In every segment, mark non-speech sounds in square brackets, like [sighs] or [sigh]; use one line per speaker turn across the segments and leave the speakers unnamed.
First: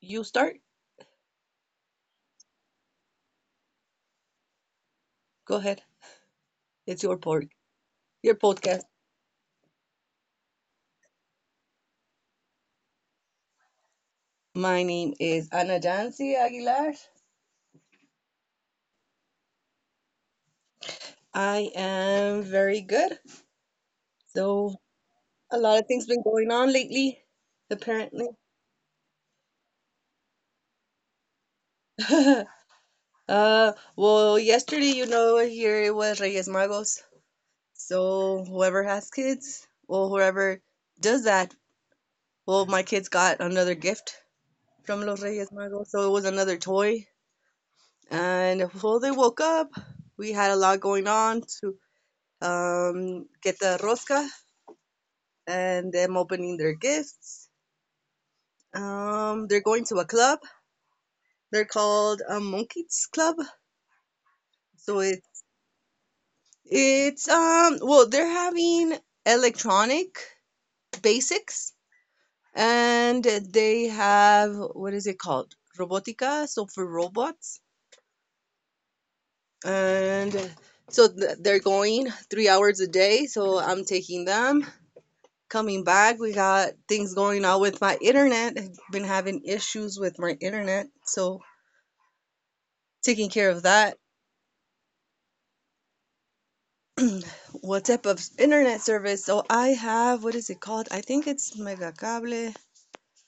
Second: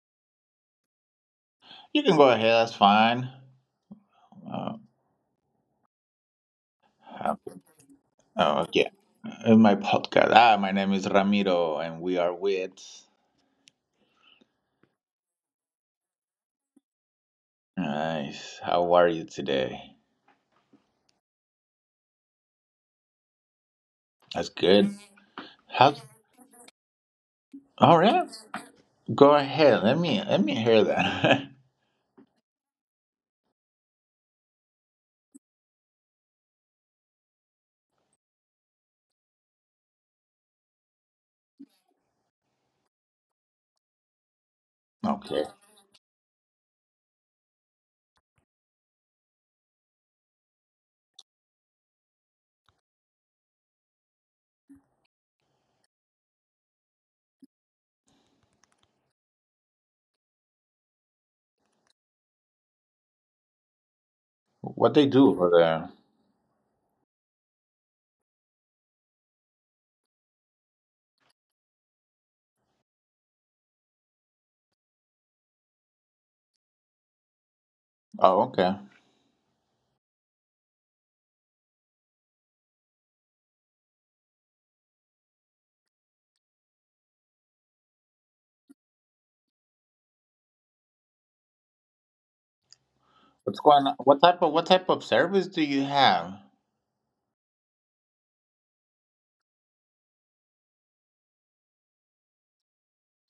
you start.
You can go ahead. That's fine. Uh,
Go ahead. It's your
uh,
pod, your
oh,
podcast.
yeah. In my podcast. Ah, my name is Ramiro, and we are with.
My name is Ana Jancy Aguilar.
Nice. How are you today?
I am very good.
That's
So
good.
a lot of
How?
things been going on lately,
All
apparently.
right. Go ahead. Let me hear that.
[laughs] Well, yesterday, you know, here it was Reyes Magos. So whoever has kids, or whoever does that, well, my kids got another gift from Los
[laughs] Okay.
Reyes Magos. So it was another toy. And before they woke up, we had a lot going on to get the rosca and them opening their gifts. They're going to a club. They're called a Monkeys Club.
What
So
they
it
do over there?
it's um well, they're having electronic basics, and they have, what is it called, robotica, so for robots.
Oh, okay.
And so they're going 3 hours a day, so I'm taking them. Coming back, we got things going on with my internet. I've been having issues with my internet, so taking care
What's
of
going on?
that.
What type of service do you have?
What type of internet service? So I have, what is it called? I think it's Mega Cable.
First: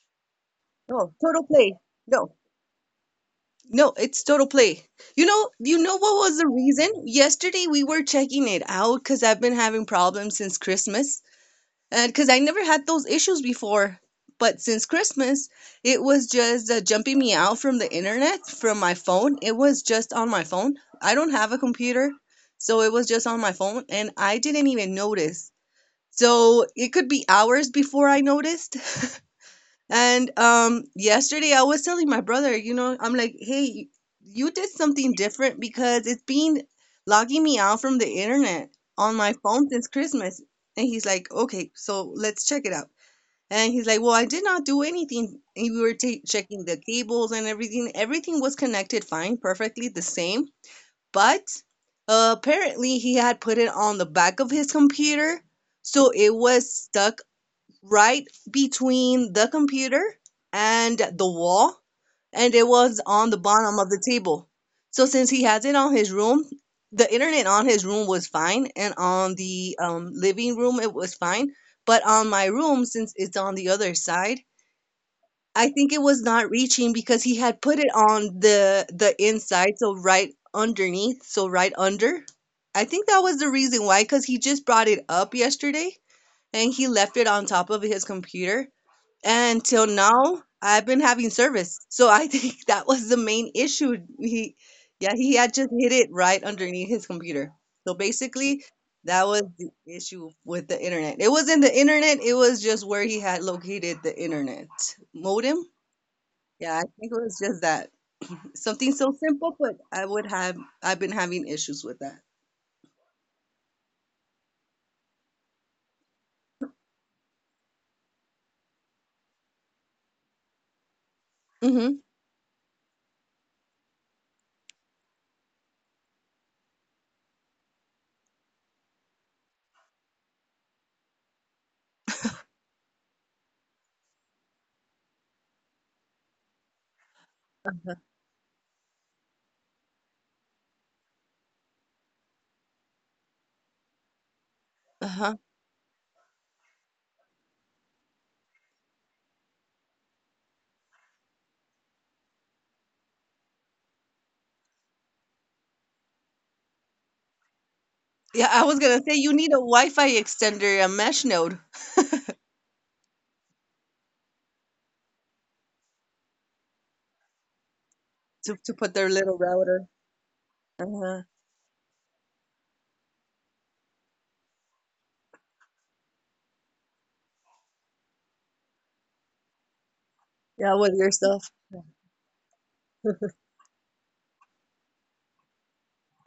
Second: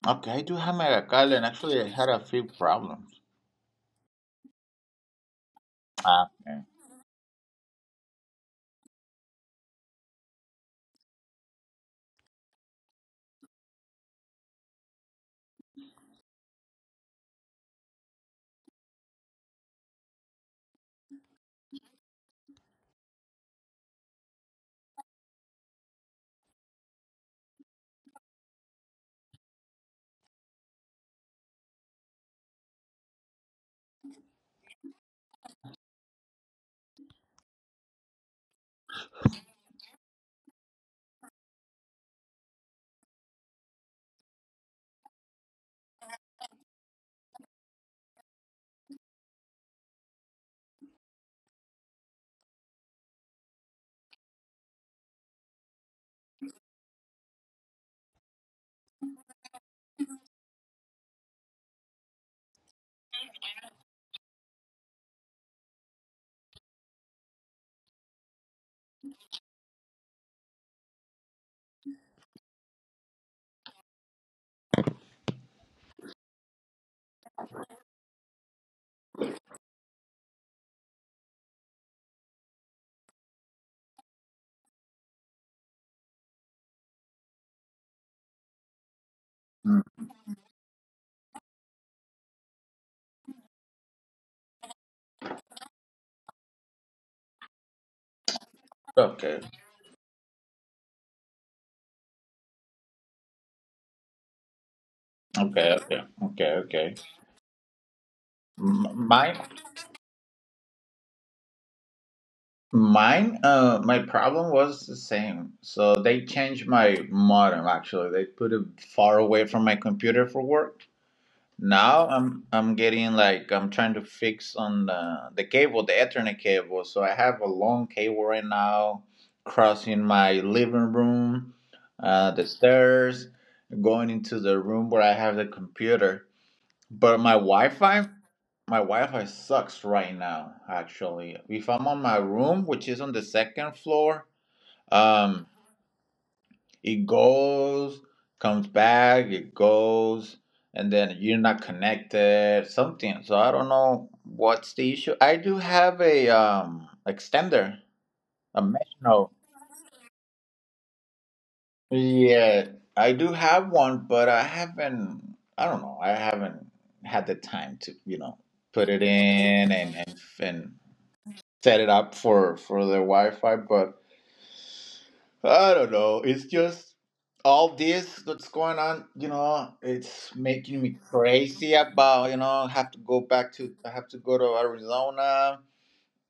Okay, I do have
No,
Meracal, and
Total Play.
actually, I had a
No.
few problems.
No, it's Total Play. You know, what
Ah,
was the
okay.
reason? Yesterday we were checking it out because I've been having problems since Christmas, and because I never had those issues before. But since Christmas, it was just jumping me out from the internet, from my phone. It was just on my phone. I don't have a computer, so it was just on my phone, and I didn't even notice. So it could be hours before I noticed. And yesterday, I was telling my brother, you know, I'm like, hey, you did something different because it's been logging me out from the internet on my phone since Christmas. And he's like, okay, so let's check it out. And he's like, "Well, I did not do anything." And we were ta checking the cables and everything. Everything was connected fine, perfectly the same. But apparently, he had put it on the back of his computer, so it was stuck right between the computer and the wall, and it was on the bottom of the table. So since he has it on his room, the internet on his room was fine, and on the living room it was fine. But on my room, since it's on the other side, I think it was not reaching because he had put it on the inside, so right underneath, so right under. I think that was the reason why, because he just brought it up yesterday and he left it on top of his computer, and till
Mm.
now, I've been having service. So I think [laughs] that was the main issue. He, yeah, he had just hit it right underneath his computer. So basically, that
Okay.
was the issue with the internet. It wasn't the internet, it was just where he had located the internet modem.
Okay. Okay. Okay.
Yeah, I
Okay.
think it was just that. Something
M-
so
Mine,
simple, but I would have, I've been having issues with that.
my problem was the same. So they changed my modem actually. They put it far away from my computer for work.
Mm-hmm.
Now I'm getting like I'm trying to fix on the cable, the Ethernet cable. So I have a long cable right now crossing my living room, the stairs, going into the room where I have the computer. But My Wi-Fi sucks right now, actually. If I'm on my room, which is on the second floor,
Uh-huh.
um, it goes, comes back, it goes, and then you're not connected, something. So I don't know what's the issue. I do have a extender,
Yeah,
a
I was
mesh
gonna say
node.
you need a Wi-Fi extender, a mesh node
Yeah, I do have one, but I haven't, I don't know, I haven't had the time to,
to
put
put
it
their little
in
router.
and
Uh-huh.
set it up for the Wi-Fi, but I don't know. It's just all this that's going on. You know, it's
Yeah,
making
with
me
yourself.
crazy about. I have to go back to. I have to go to Arizona.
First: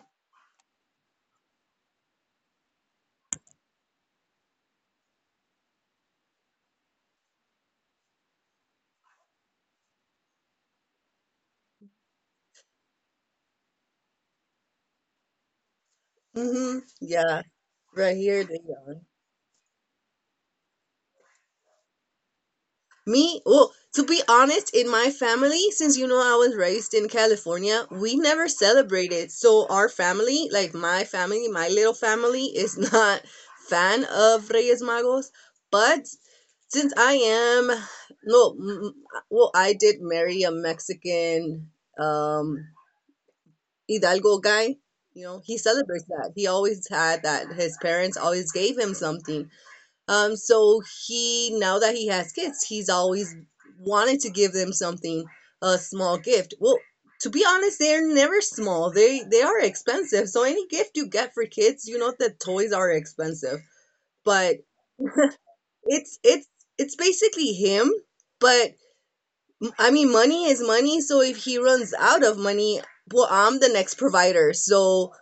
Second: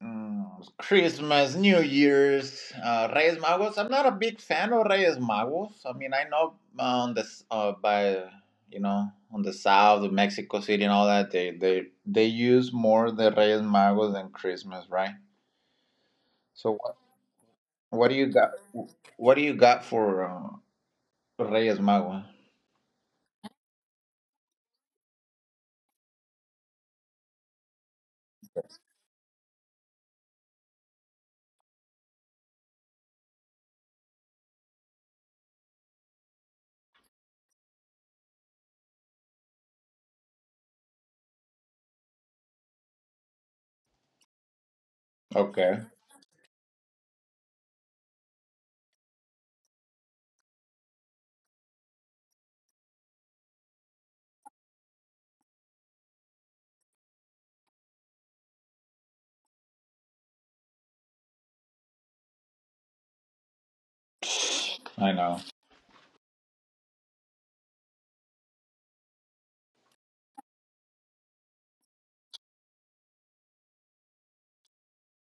Mm, Christmas, New Year's, Reyes Magos. I'm not a big fan of Reyes Magos. I mean, I know on this by you know on the south of Mexico City, and all that they use more the Reyes Magos than Christmas, right? So
Mm-hmm. Yeah,
what do
right
you
here,
got?
the yawn.
What do you got for Reyes Magua?
Me, well, to be honest, in my family, since you know I was raised in California, we never celebrated. So our family, like my family, my little family, is [laughs] not fan of Reyes Magos. But since I am, no, mm, well, I did marry a Mexican um Hidalgo guy. You know, he
Okay,
celebrates that. He always had that. His parents always gave him something. He, now that he has kids, he's always wanted to give them something, a small gift. Well, to be honest, they're never small. They are expensive. So any gift you get for kids, you know that toys are expensive. But
I know.
it's it's basically him. But I mean, money is money. So if he runs out of money, well, I'm the next provider. So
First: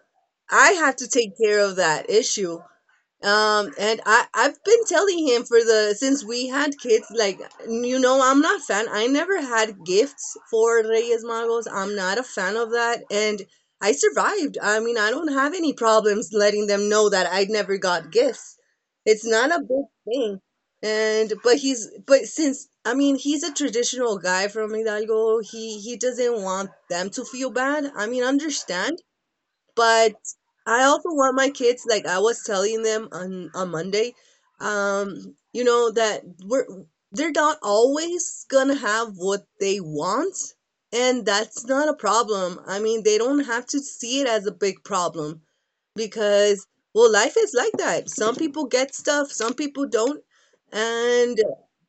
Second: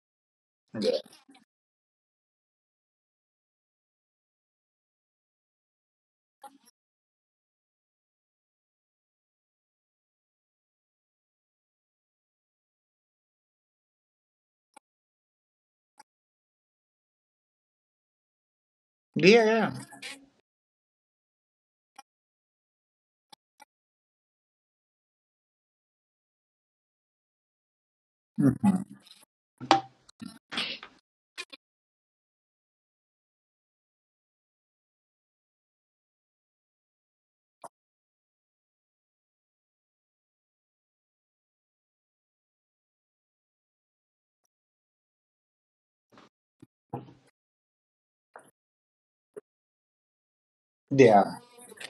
I have
Yeah,
to take care of that issue. And I've been telling him for the, since we had kids, like, you know, I'm not a fan, I never had gifts for Reyes Magos, I'm not a fan of that. And I survived, I mean, I don't have any problems letting them know that I never got gifts. It's not a
yeah,
big thing. And but he's, but since, I mean, he's a traditional guy from Hidalgo, he doesn't want them to feel bad, I mean,
yeah. [laughs]
understand. But I also want my kids, like I was telling them on Monday, you know, that we're, they're not always gonna have what they want, and that's not a problem. I mean, they don't have to see it as a big problem, because well, life is like that, some people get stuff, some people don't. And
Yeah,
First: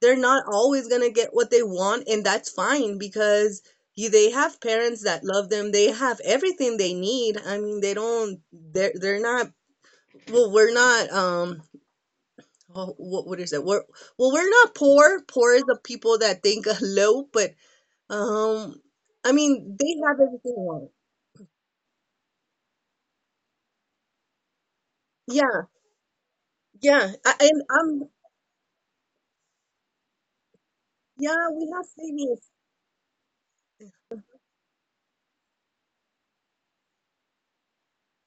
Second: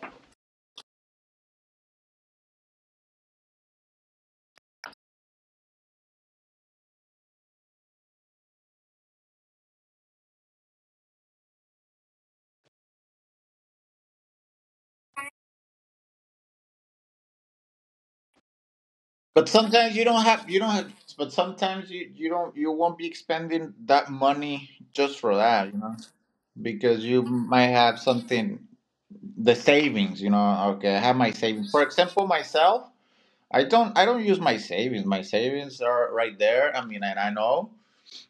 they're not always going to get what they want, and that's fine, because you, they have parents that love them, they have everything they need, I mean, they don't, they're not, well, we're not, oh, what is it, we're, well, we're not poor, poor is the people that think [laughs] low, but um I
but
mean, they
sometimes you
have everything they
don't
want.
have. But sometimes you you don't you won't be expending that money just for that, you
Yeah.
know, because you
Yeah, I,
might
and
have
I'm,
something, the savings, you know. Okay, I have my
yeah,
savings.
we
For
have
example,
savings.
myself, I don't use my savings. My savings are right there. I mean, and I know.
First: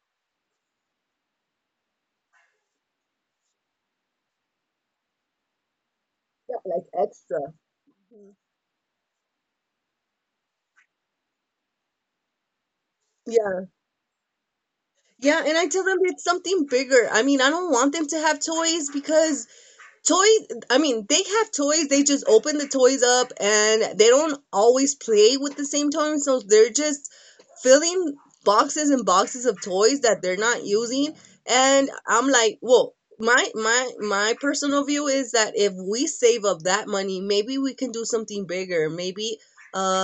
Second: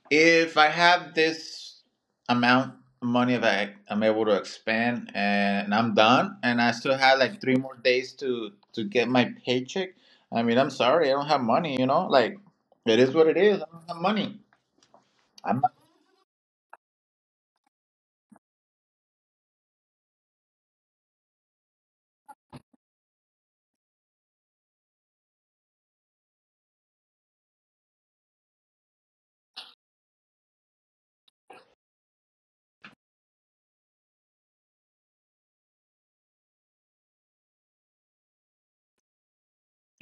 If I have this amount of money that I'm able to expand and I'm done
Yeah,
and I
like
still have like
extra.
three more days
Mhm.
to get my paycheck, I mean, I'm sorry, I don't have money, you know? Like it is what it is. I
Yeah.
don't have money.
Yeah, and
I'm
I
not,
tell them it's something bigger. I mean, I don't want them to have toys because toys, I mean, they have toys, they just open the toys up and they don't always play with the same toys, so they're just filling boxes and boxes of toys that they're not using. And I'm like, "Whoa, my personal view is that if we save up that money, maybe we can do something bigger. Maybe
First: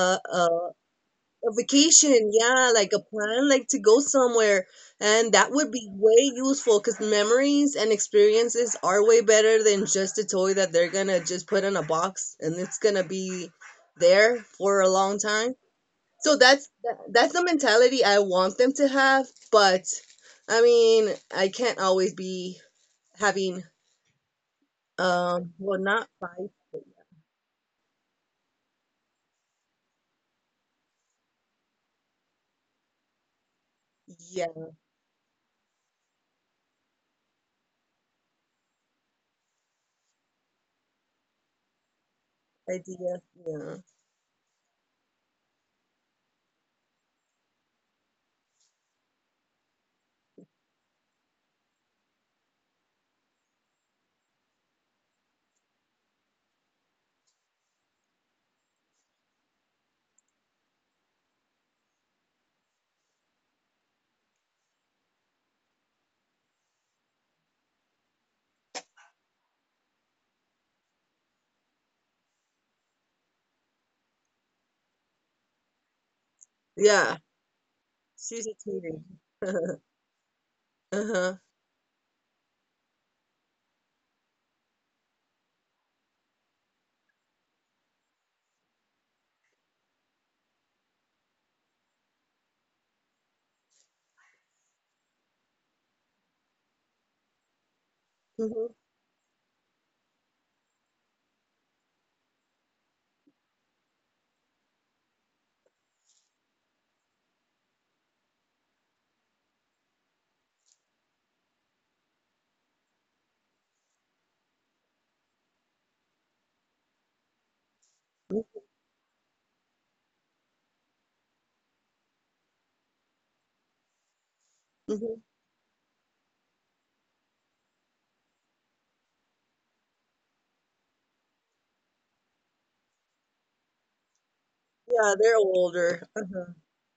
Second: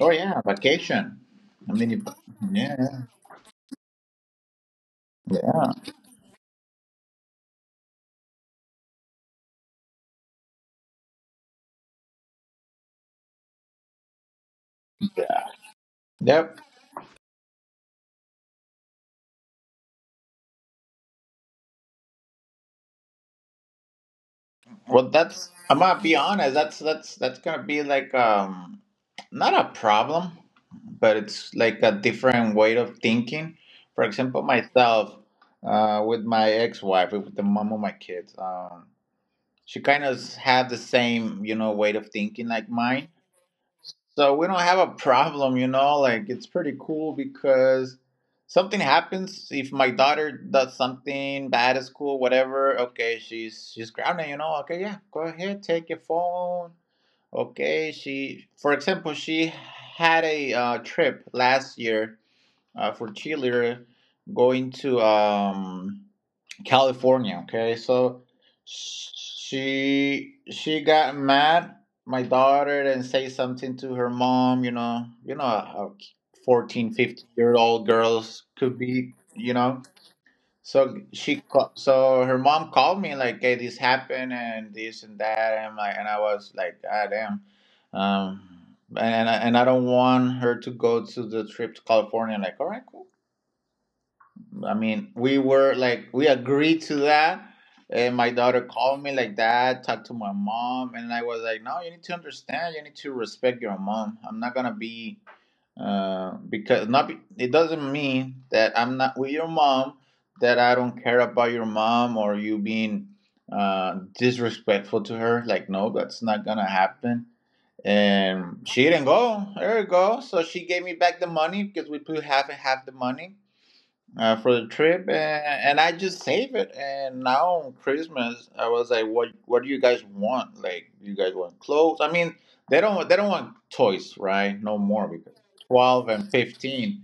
Oh yeah,
a
vacation.
a
I mean if-
vacation, yeah,
yeah,
like
yeah.
a plan, like to go somewhere. And that
Yeah.
would be way useful because memories and experiences are way better than just a toy that they're gonna just put in a box and it's gonna be there for a long time. So
Yep.
that's that's the mentality I want them to have, but I mean, I can't always be having.
Well, that's, I'm
Well,
gonna
not
be
five,
honest. That's gonna be like not a problem, but it's like a different way of thinking. For example,
yeah,
myself, with my ex-wife, with the mom of my kids, she kind of had the same, you know, way of thinking like mine.
idea, yeah,
So we don't have a problem, you know, like it's pretty cool because something happens. If my daughter does something bad at school, whatever, okay, she's grounded, you know. Okay, yeah, go ahead, take your phone. Okay, she, for example, she had a trip last year for cheerleader going to California. Okay, so she got mad. My daughter, and say something to her mom. You know how 14,
yeah,
15-year old girls
she's a
could
teenager.
be. You
[laughs]
know, so
Uh-huh.
her mom called me like, "Hey, this happened and this and that," and like, and I was like, "Ah, damn." Um, and I don't want her to go to the trip to California. Like, all right, cool. I mean, we were like, we agreed to that. And my daughter
Mhm.
called me like that, talked to my mom. And I was like, no, you need to understand. You need to respect your mom. I'm not going to be, it doesn't mean that I'm not with your mom, that I don't care about your mom, or you being disrespectful to her. Like, no, that's not going to happen. And she didn't go. There you go. So she gave me back the money, because we put half and half the money for the trip,
Mhm.
and I just save it. And now on Christmas, I was like, "What? What do you guys want? Like, you guys want clothes?" I mean, they don't want toys, right? No more
Yeah,
because
they're
12
older.
and
Uh-huh.
15.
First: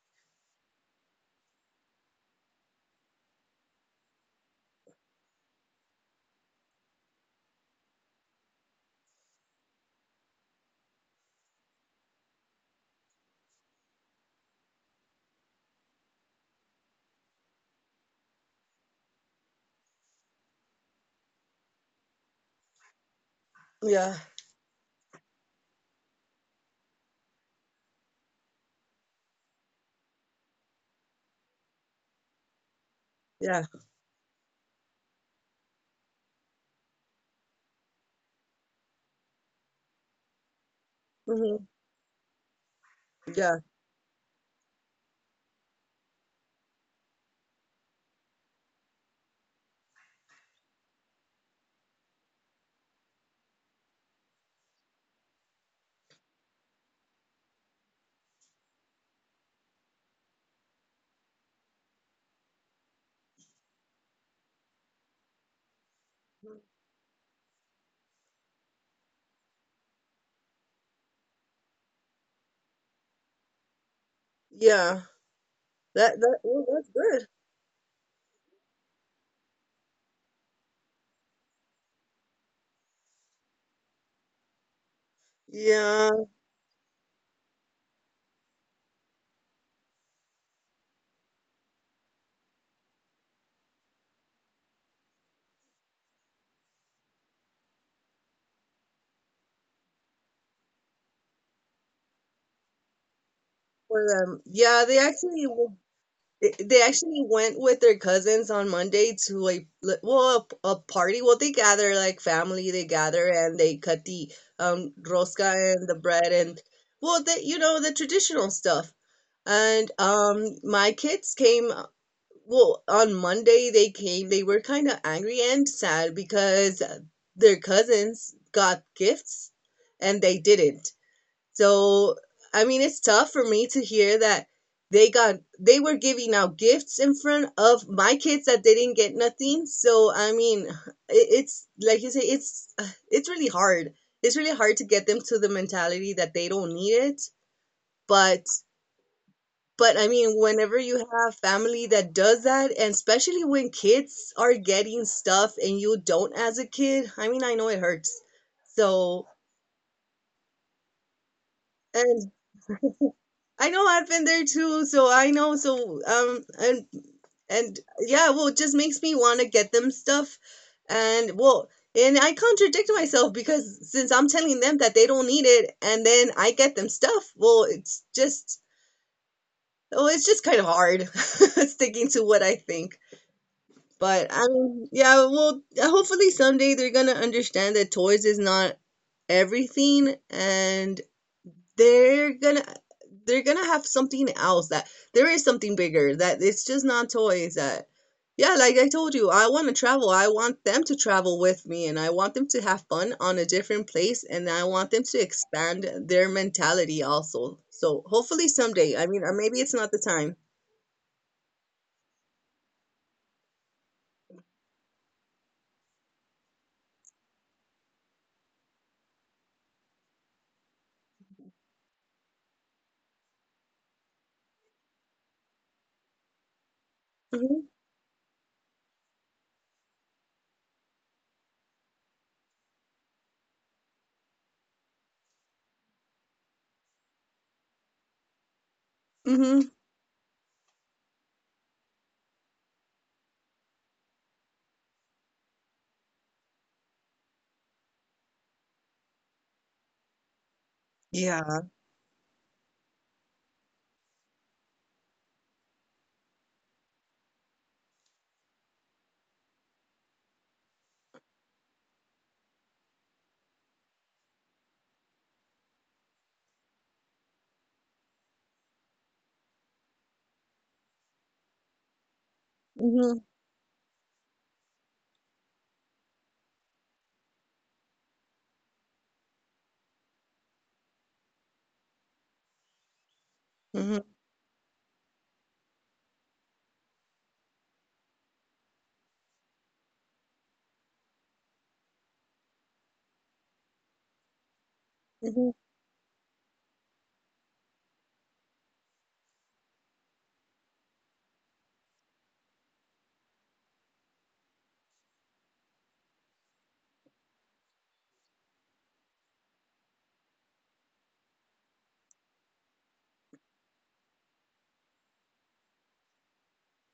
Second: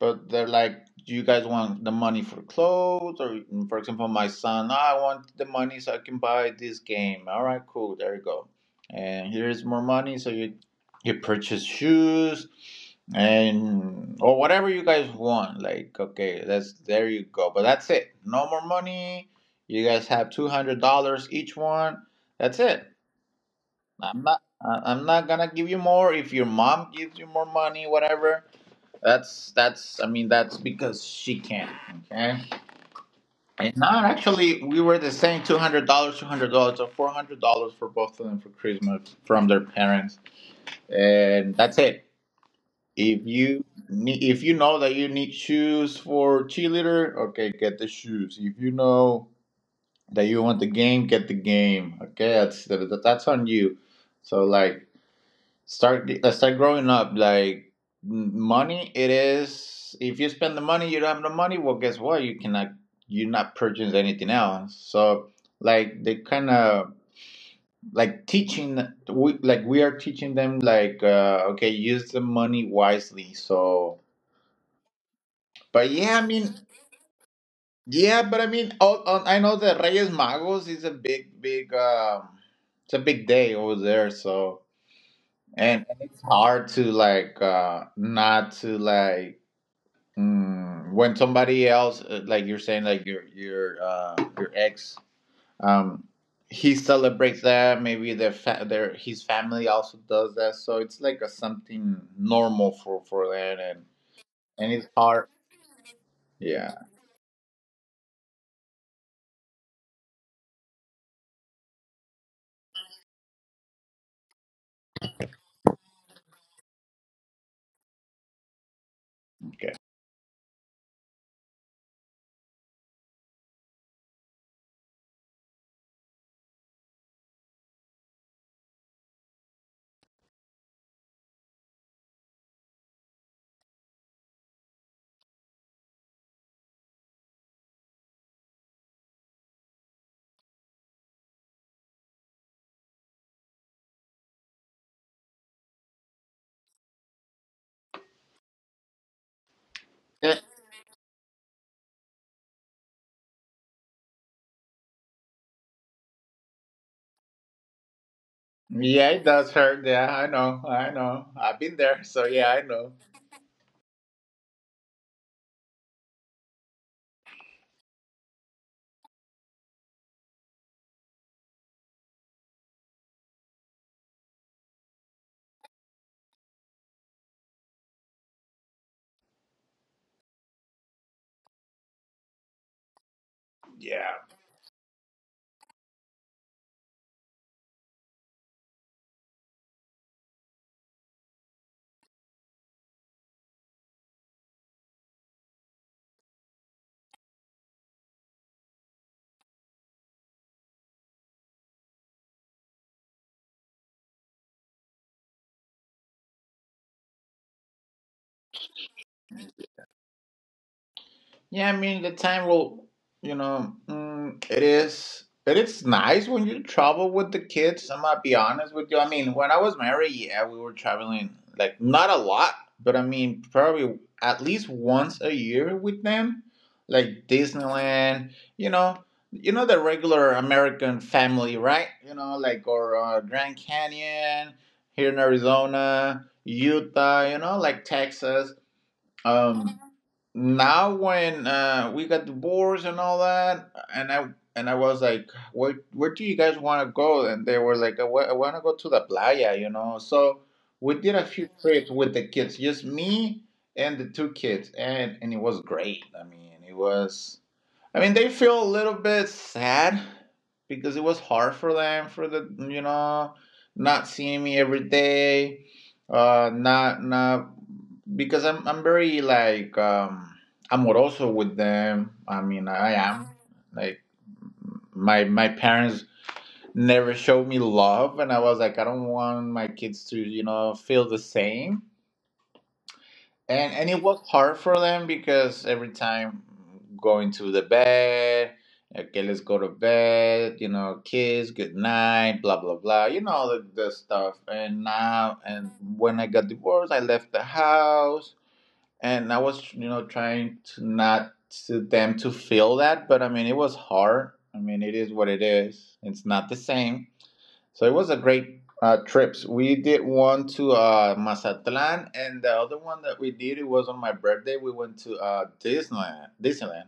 But they're like, "Do you guys want the money for clothes? Or, for example, my son, "Ah, I want the money so I can buy this game." All right, cool, there you go. And here's more money so you purchase shoes and or whatever you guys want. Like, okay, that's there you go, but that's it, no more money. You guys have $200 each one, that's it.
Yeah,
I'm not gonna give you more. If your mom gives you more money, whatever, that's I mean, that's because she can. Okay,
yeah,
and not, actually, we were the same, $200, $200 or $400 for both of them for Christmas from their parents, and
hmm,
that's it. If
yeah,
you need, if you know that you need shoes for cheerleader, okay, get the shoes. If you know that you want the game, get the game. Okay, that's that, that's on you. So like, start let's start growing up. Like, money, it is. If you spend the money, you don't have no money. Well, guess what? You cannot you not purchase anything else. So like, they kind of, like, teaching, we are teaching them like, okay, use the money wisely. So
yeah.
but
That,
yeah, I
that,
mean,
well, that's good.
yeah, but I mean, oh, oh, I know that Reyes Magos is a big, it's a big day over there. So, and
Yeah,
it's hard to like, not to like, mm, when somebody else, like you're saying, like your ex, um, he celebrates that. Maybe their fa- their his family also does that. So it's like a something normal for that,
for them.
and
Yeah,
it's
they
hard.
actually they
Yeah.
actually went with their cousins on Monday to well a party. Well, they gather like family. They gather and they cut the rosca and the bread and well, the, you know, the traditional stuff.
Okay.
And my kids came. Well, on Monday they came. They were kind of angry and sad because their cousins got gifts and they didn't. So, I mean, it's tough for me to hear that they got, they were giving out gifts in front of my kids that they didn't get nothing. So, I mean, it, it's like you say, it's really hard. It's really hard to get them to the mentality that they don't need it, but but I mean, whenever you have family that does that, and especially when kids are getting stuff and you don't as a kid, I mean, I know it hurts.
Yeah, it
So,
does hurt. Yeah, I know. I know. I've been there. So
and
yeah, I know.
I know I've been there too, so I know. So, um, and and yeah, well, it just makes me want to get them stuff. And well, and I contradict myself because since I'm telling them that they don't need it, and then I get them stuff, well, it's just kind of hard [laughs] sticking to what I think.
Yeah.
But I mean, yeah, well, hopefully someday they're gonna understand that toys is not everything, and they're gonna, they're gonna have something else, that there is something bigger, that it's just not toys. That, yeah, like I told you, I want to travel, I want them to travel with me, and I want them to have fun on a different place, and I want them to expand their mentality also. So hopefully someday, I mean, or maybe it's not the time.
Yeah, I mean, you know, mm, it is. It is nice when you travel with the kids. I'm gonna be honest with you. I mean, when I was married, yeah, we were traveling like not a lot, but I mean probably at least once a year with them, like
Mm-hmm.
Disneyland. You know, you know, the regular American family, right? You know, like, or Grand Canyon here in Arizona, Utah. You know, like Texas.
Hmm.
Um, Now when we got divorced and all that, and I was like, where do you guys want to go? And they were like, I want to go to the playa, you know. So we did a few
Yeah.
trips with the kids, just me and the two kids, and it was great. I mean, it was. I mean, they feel a little bit sad because it was hard for them for the, you know, not seeing me every day, not not because I'm very like amoroso with them. I mean, I
Hmm.
am like, my parents never showed me love, and I was like, I don't want my kids to, you know, feel the same. And
Hmm.
it was hard for them because every time going to the bed, okay, let's go to bed, you know, kiss good night, blah blah blah, you know, the stuff. And now
Hmm.
and when I got divorced, I left the house and I was, you know, trying to not to them to feel that. But I mean, it was hard. I mean, it is what it is. It's not the same. So it was a great trips. We did one to Mazatlan, and the other one that we did, it was on my birthday. We went to Disneyland,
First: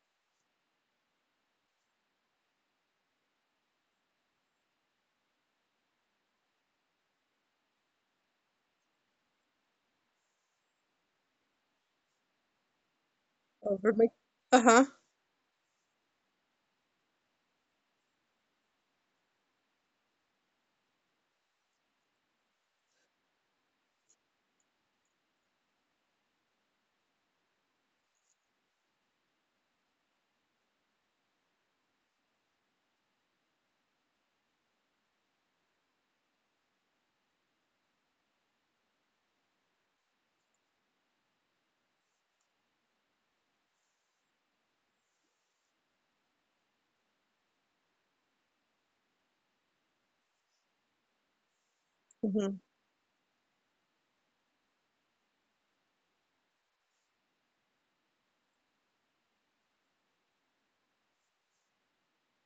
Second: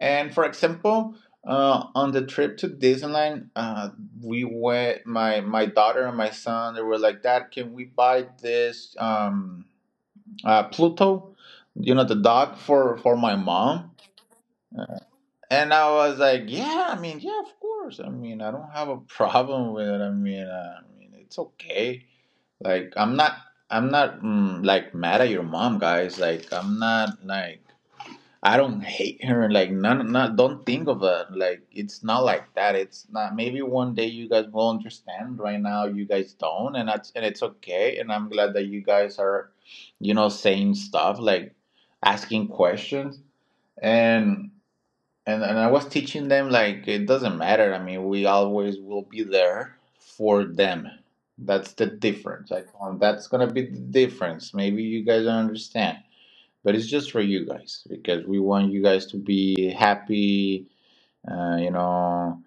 and for example, on the trip to Disneyland, we went. My daughter and my son, they were like, "Dad, can we buy this Pluto? You know, the dog for my mom."
Over my. Uh-huh.
And I was like, "Yeah, I mean, yeah, of course. I mean, I don't have a [laughs] problem with it. I mean, it's okay." Like, I'm not mm, like mad at your mom, guys. Like, I don't hate her. Like, none, not, don't think of it. Like, it's not like that. It's not. Maybe one day you guys will understand. Right now, you guys don't, and that's and it's okay. And I'm glad that you guys are, saying stuff like asking questions and and I was teaching them like it doesn't matter. I mean, we always will be there for them. That's the difference.
Hmm.
I told 'em, that's gonna be the difference. Maybe you guys don't understand, but it's just for you guys because we want you guys to be happy. Uh, you know,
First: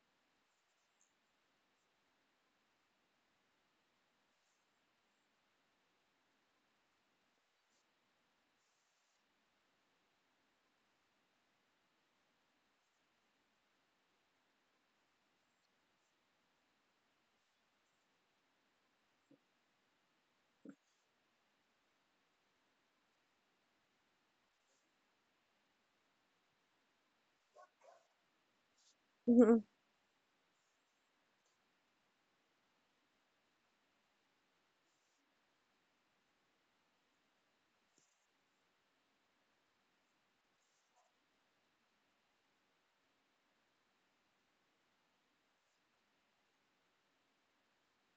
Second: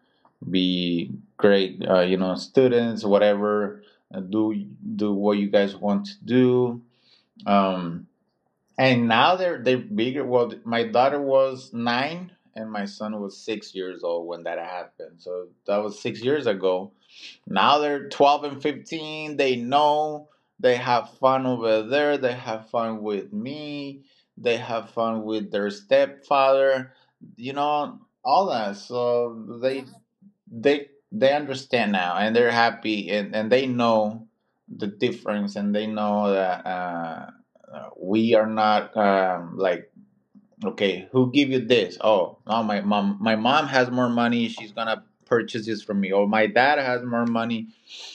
be great. Students, whatever. Uh, do do what you guys want to do. Um, and now they're bigger. Well, my daughter was nine and my son was 6 years old when that happened. So that was 6 years ago. Now they're 12 and 15. They know they have fun over there. They have fun with me. They have fun with their stepfather. You know all that.
Hmm.
So they Yeah they understand now and they're happy and they know the difference and they know that we are not like okay who give you this oh my mom has more money she's gonna purchase this for me or my dad has more money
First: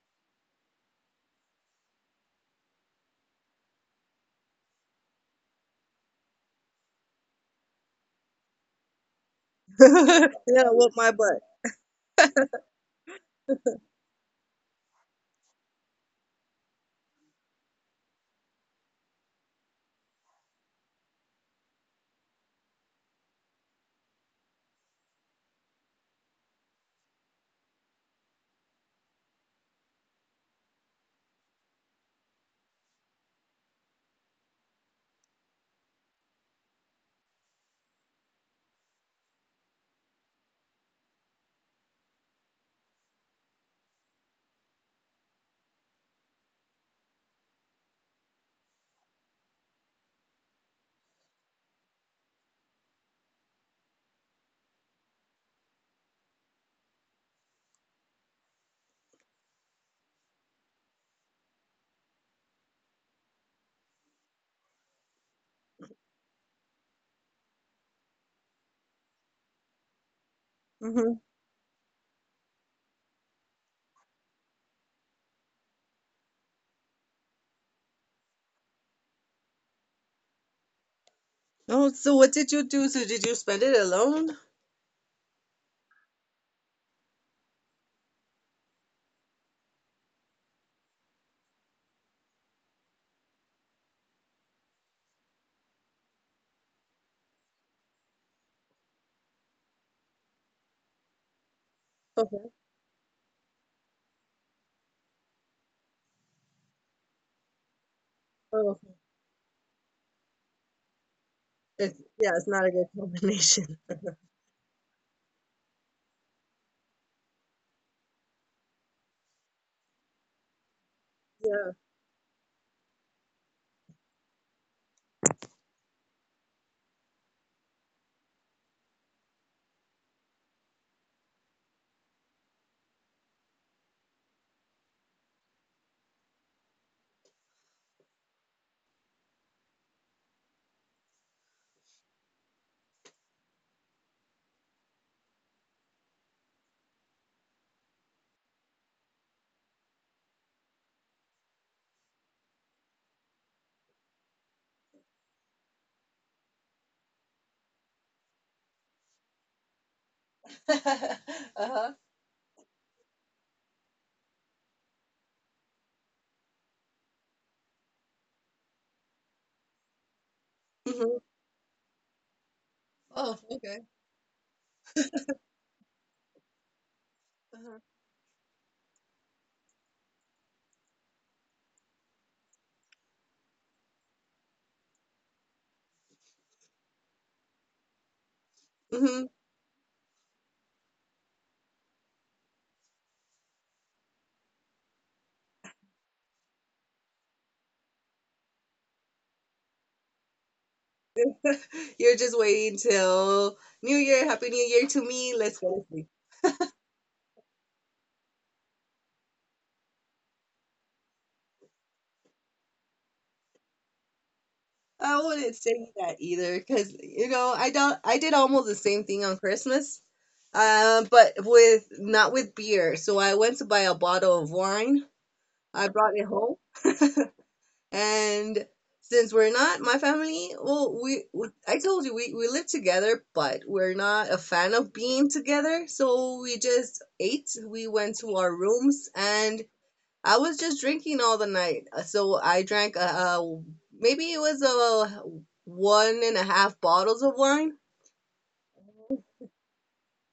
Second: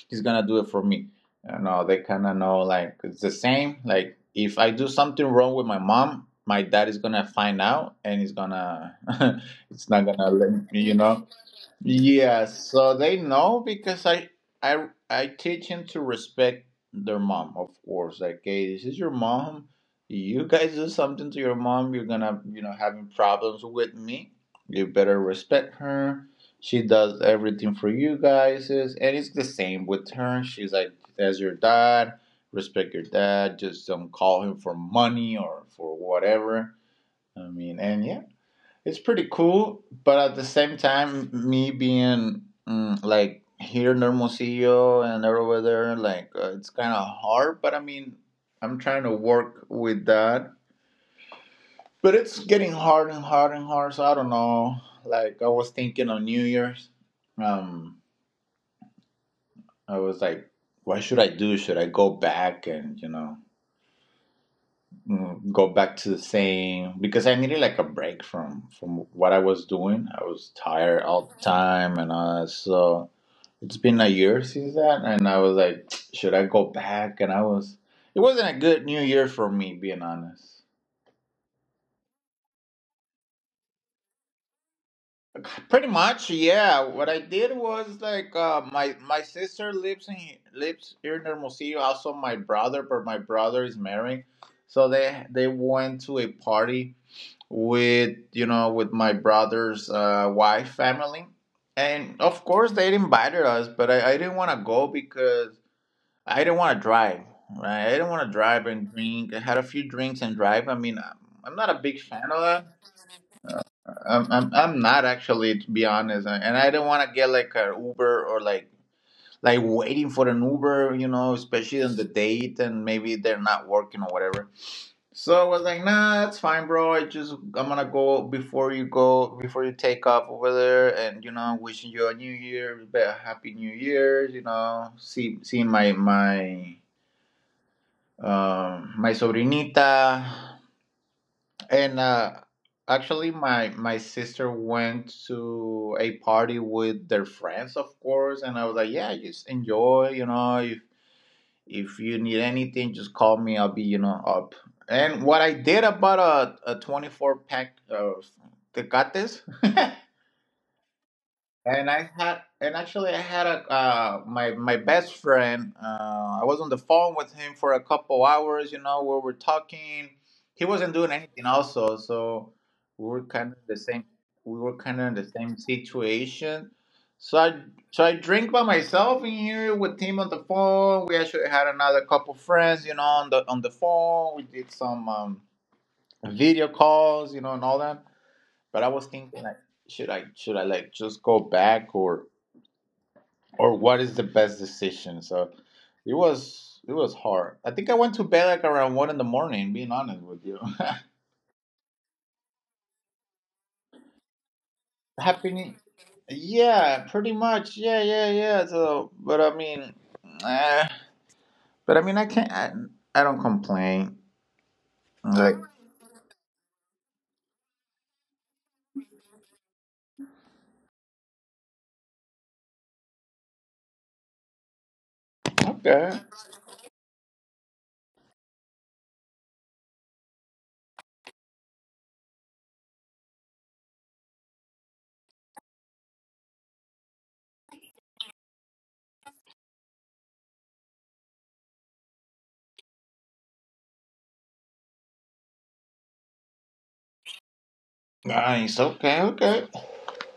he's gonna do it for me you know they kind of know like it's the same like if I do something wrong with my mom my dad is gonna find out and he's gonna [laughs] it's not gonna
[laughs]
let me,
Yeah, whoop
you
my
know.
butt.
Yes, so they know because I teach him to respect their mom, of course. Like, hey, this is your mom. You guys do something to your mom, you're gonna, you know, having problems with me. You better respect her. She does everything for you guys, is- and it's the same with her. She's like, as your dad, respect your dad. Just don't call him for money or for whatever. I mean, and yeah, it's pretty cool, but at the same time, me being like here in Hermosillo and over there, like it's kind of hard. But I mean, I'm trying to work with that. But it's getting hard and hard and hard. So I don't know. Like I was thinking on New Year's, um, I was like, what should I do? Should I go back and go back to the same? Because I needed like a break from what I was doing. I was tired
Hmm.
all the time and all that. So it's been a year since that, and I was like, should I go back? It wasn't a good New Year for me, being honest.
Oh, so what did you do? So did you spend it alone?
Pretty much, yeah. What I did was like, my sister lives in lives here in Hermosillo. Also, my brother, but my brother is married, so they went to a party with you know with my brother's wife family, and of
Okay.
course they invited us, but I didn't want to go because I didn't want to drive, right? I didn't want to drive
Oh, okay.
and drink. I had a few drinks and drive. I mean, I'm not a
It's,
big fan
yeah,
of
it's not
that.
a good combination. [laughs]
I'm not actually, to be honest. And I didn't want to get like a Uber or like waiting for an Uber, you know,
Yeah.
especially on the date and maybe they're not working or whatever. So I was like, nah, that's fine, bro. I'm gonna go before you take off over there, and you know, wishing you a new year, a happy new year. You know, seeing my my sobrinita, and actually my sister went to a party with their friends, of course, and I was like, yeah, just enjoy, you know. If you need anything, just call me. I'll be, you know, up. And what I did about a 24 pack of tecates [laughs]
[laughs]
And
Uh-huh.
I had, and actually, I had a my best friend. I was on the phone with him for a couple hours. You know, where we are talking. He wasn't doing
Hmm.
anything, also, so we were
Oh,
kind of the
okay.
same. We were kind of in the same situation. So I
Uh-huh.
so I drink by myself in here with him on the phone. We actually had another couple friends, you know, on the phone. We did some video calls, you know, and all that. But I was
Hmm.
thinking like, should I like just go back or what is the best decision. So it was hard. I think I went to bed like around one in the morning, being honest with you.
You're just waiting till New Year. Happy New Year to
[laughs]
me. Let's
Happening.
go.
Yeah, pretty much, yeah, yeah, yeah. So but I mean eh, but I mean I can't I don't complain.
I wouldn't
Like
say that either, because you know, I don't. I did almost the same thing on Christmas, but with not with beer. So I went to buy a bottle of wine. I brought
okay.
it home, and since we're not my family, well, we I told you we live together, but we're not a fan of being together. So we just ate. We went to our rooms, and I was just drinking all the night. So I drank a maybe it was a one and a half bottles of wine.
Nice, okay, okay,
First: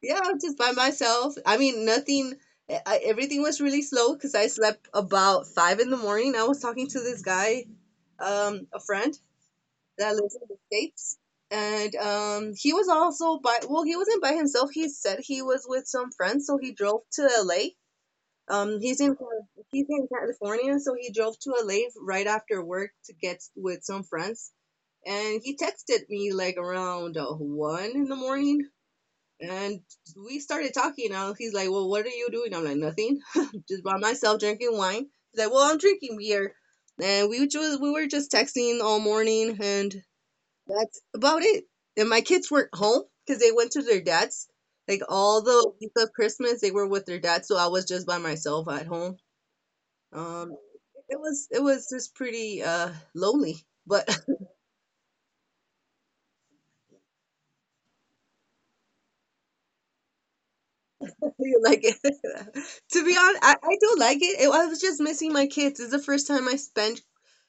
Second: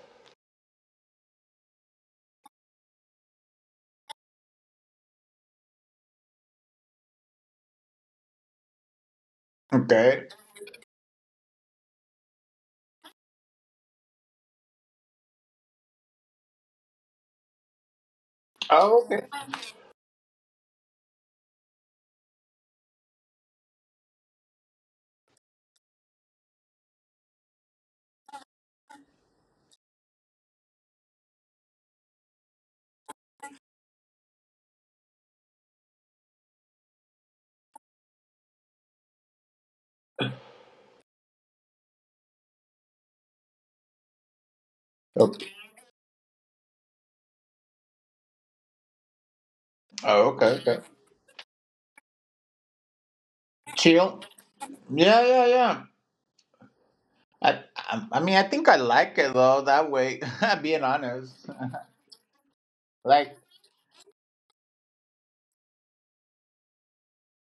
Yeah, just by myself. I mean, nothing. Everything was really slow because I slept about five in the morning. I was talking to this guy, a friend that
okay.
lives in the states, and he was also by. He wasn't by himself. He said he was with some friends, so he drove to LA.
Oh, okay,
He's in California, so he drove to LA right after work to get with some friends. And he texted me like around one in the morning, and we started talking. Now he's like, "Well, what are you doing?" I'm like, "Nothing, [laughs] just by myself drinking wine." He's like, "Well, I'm drinking beer," and we were just texting all morning, and that's about it. And my kids weren't home because they went to their dad's. Like all
okay.
the week of Christmas, they were with their dad, so I was just by myself at home.
Oh, okay,
um,
okay.
it was just pretty lonely, but
Chill. Yeah, yeah, yeah. I mean I think I like it though that way [laughs] being
[laughs]
honest.
you like it. [laughs] To be
Like
honest, I do like it. I was just missing my kids. It's the first time I spent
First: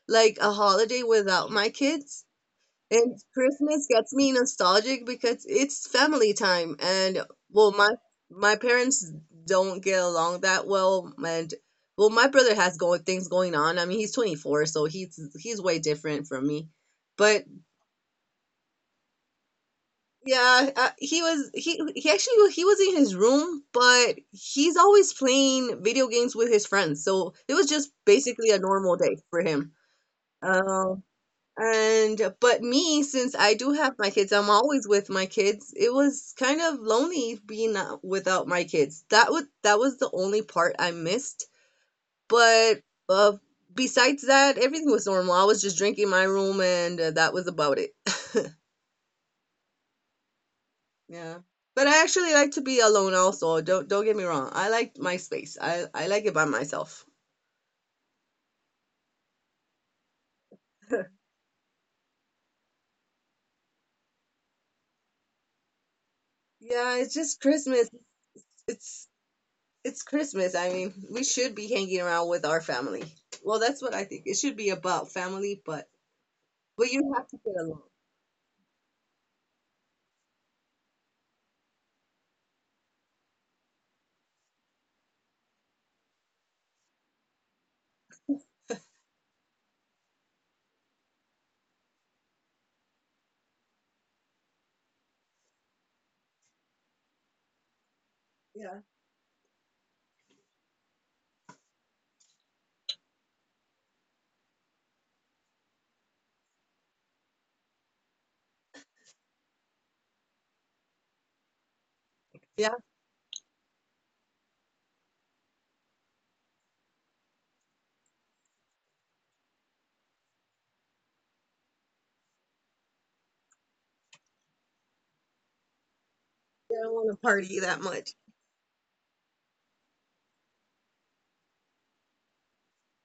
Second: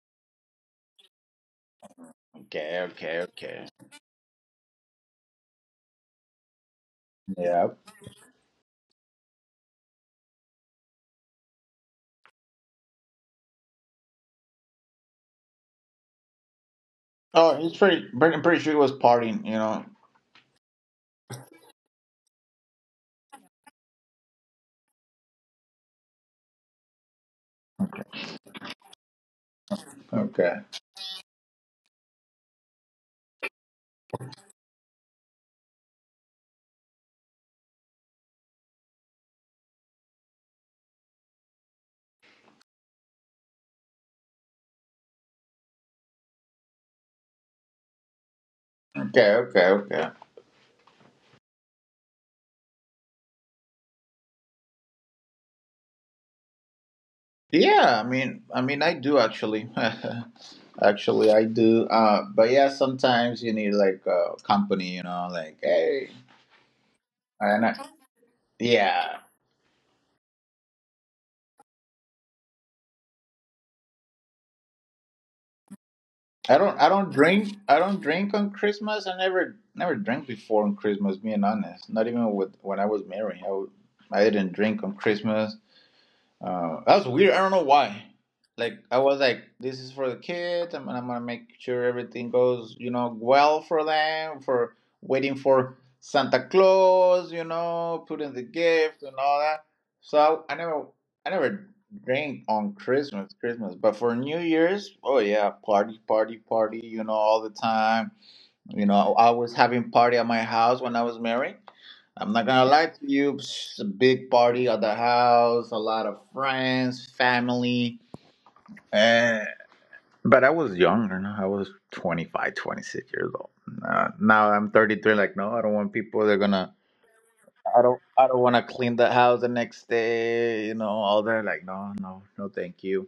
like a holiday without my kids,
okay,
and
okay, okay.
Christmas gets me nostalgic because it's family time. And
Yeah.
well, my parents don't get along that well, and well, my brother has going things going on. I mean, he's 24, so he's way different from me. But
Oh, it's pretty. I'm pretty sure he was partying. You know.
yeah, he was he actually he was in his room, but he's always playing video games with his friends. So it was just basically a normal day for him.
Okay,
Um, and but me, since I do have my kids, I'm always with my kids. It was kind of lonely being not without my kids. That was the only part I missed. But uh, besides that, everything was normal. I was just drinking my room, and that was about it. [laughs]
okay, okay. Okay.
Yeah. But I actually like to be alone also. Don't get me wrong. I like my space. I like it by myself.
Yeah. I mean. I mean. I do actually. [laughs] Actually, I do. But yeah, sometimes you need like company. You know, like hey.
Yeah, it's just
And I,
Christmas. It's
yeah.
it's Christmas. I mean, we should be hanging around with our family. Well, that's what I think. It should be about family,
I
but
don't
you have to
drink.
get
I
along.
don't drink on Christmas. I never. Never drank before on Christmas. Being honest, not even with when I was married. I didn't drink on Christmas. That was weird. I don't know why. Like I was like, this is for the kids. I'm gonna make sure everything goes, you know, well for them. For waiting for Santa Claus, you know, putting the
Yeah.
gift and all that. So I never drink on Christmas, Christmas. But for New Year's, oh yeah, party, party, party. You know, all the time. You know, I was having party at my house when I was married. I'm not gonna
Yeah.
lie to you. It's a big party at the house, a lot of friends, family. Eh, but I was younger. No? I was 25, 26 years old. Now I'm 33. Like, no, I don't want people. They're gonna.
I don't want to party that much.
I don't want to clean the house the next day. You know, all that. Like, no, no, no, thank you.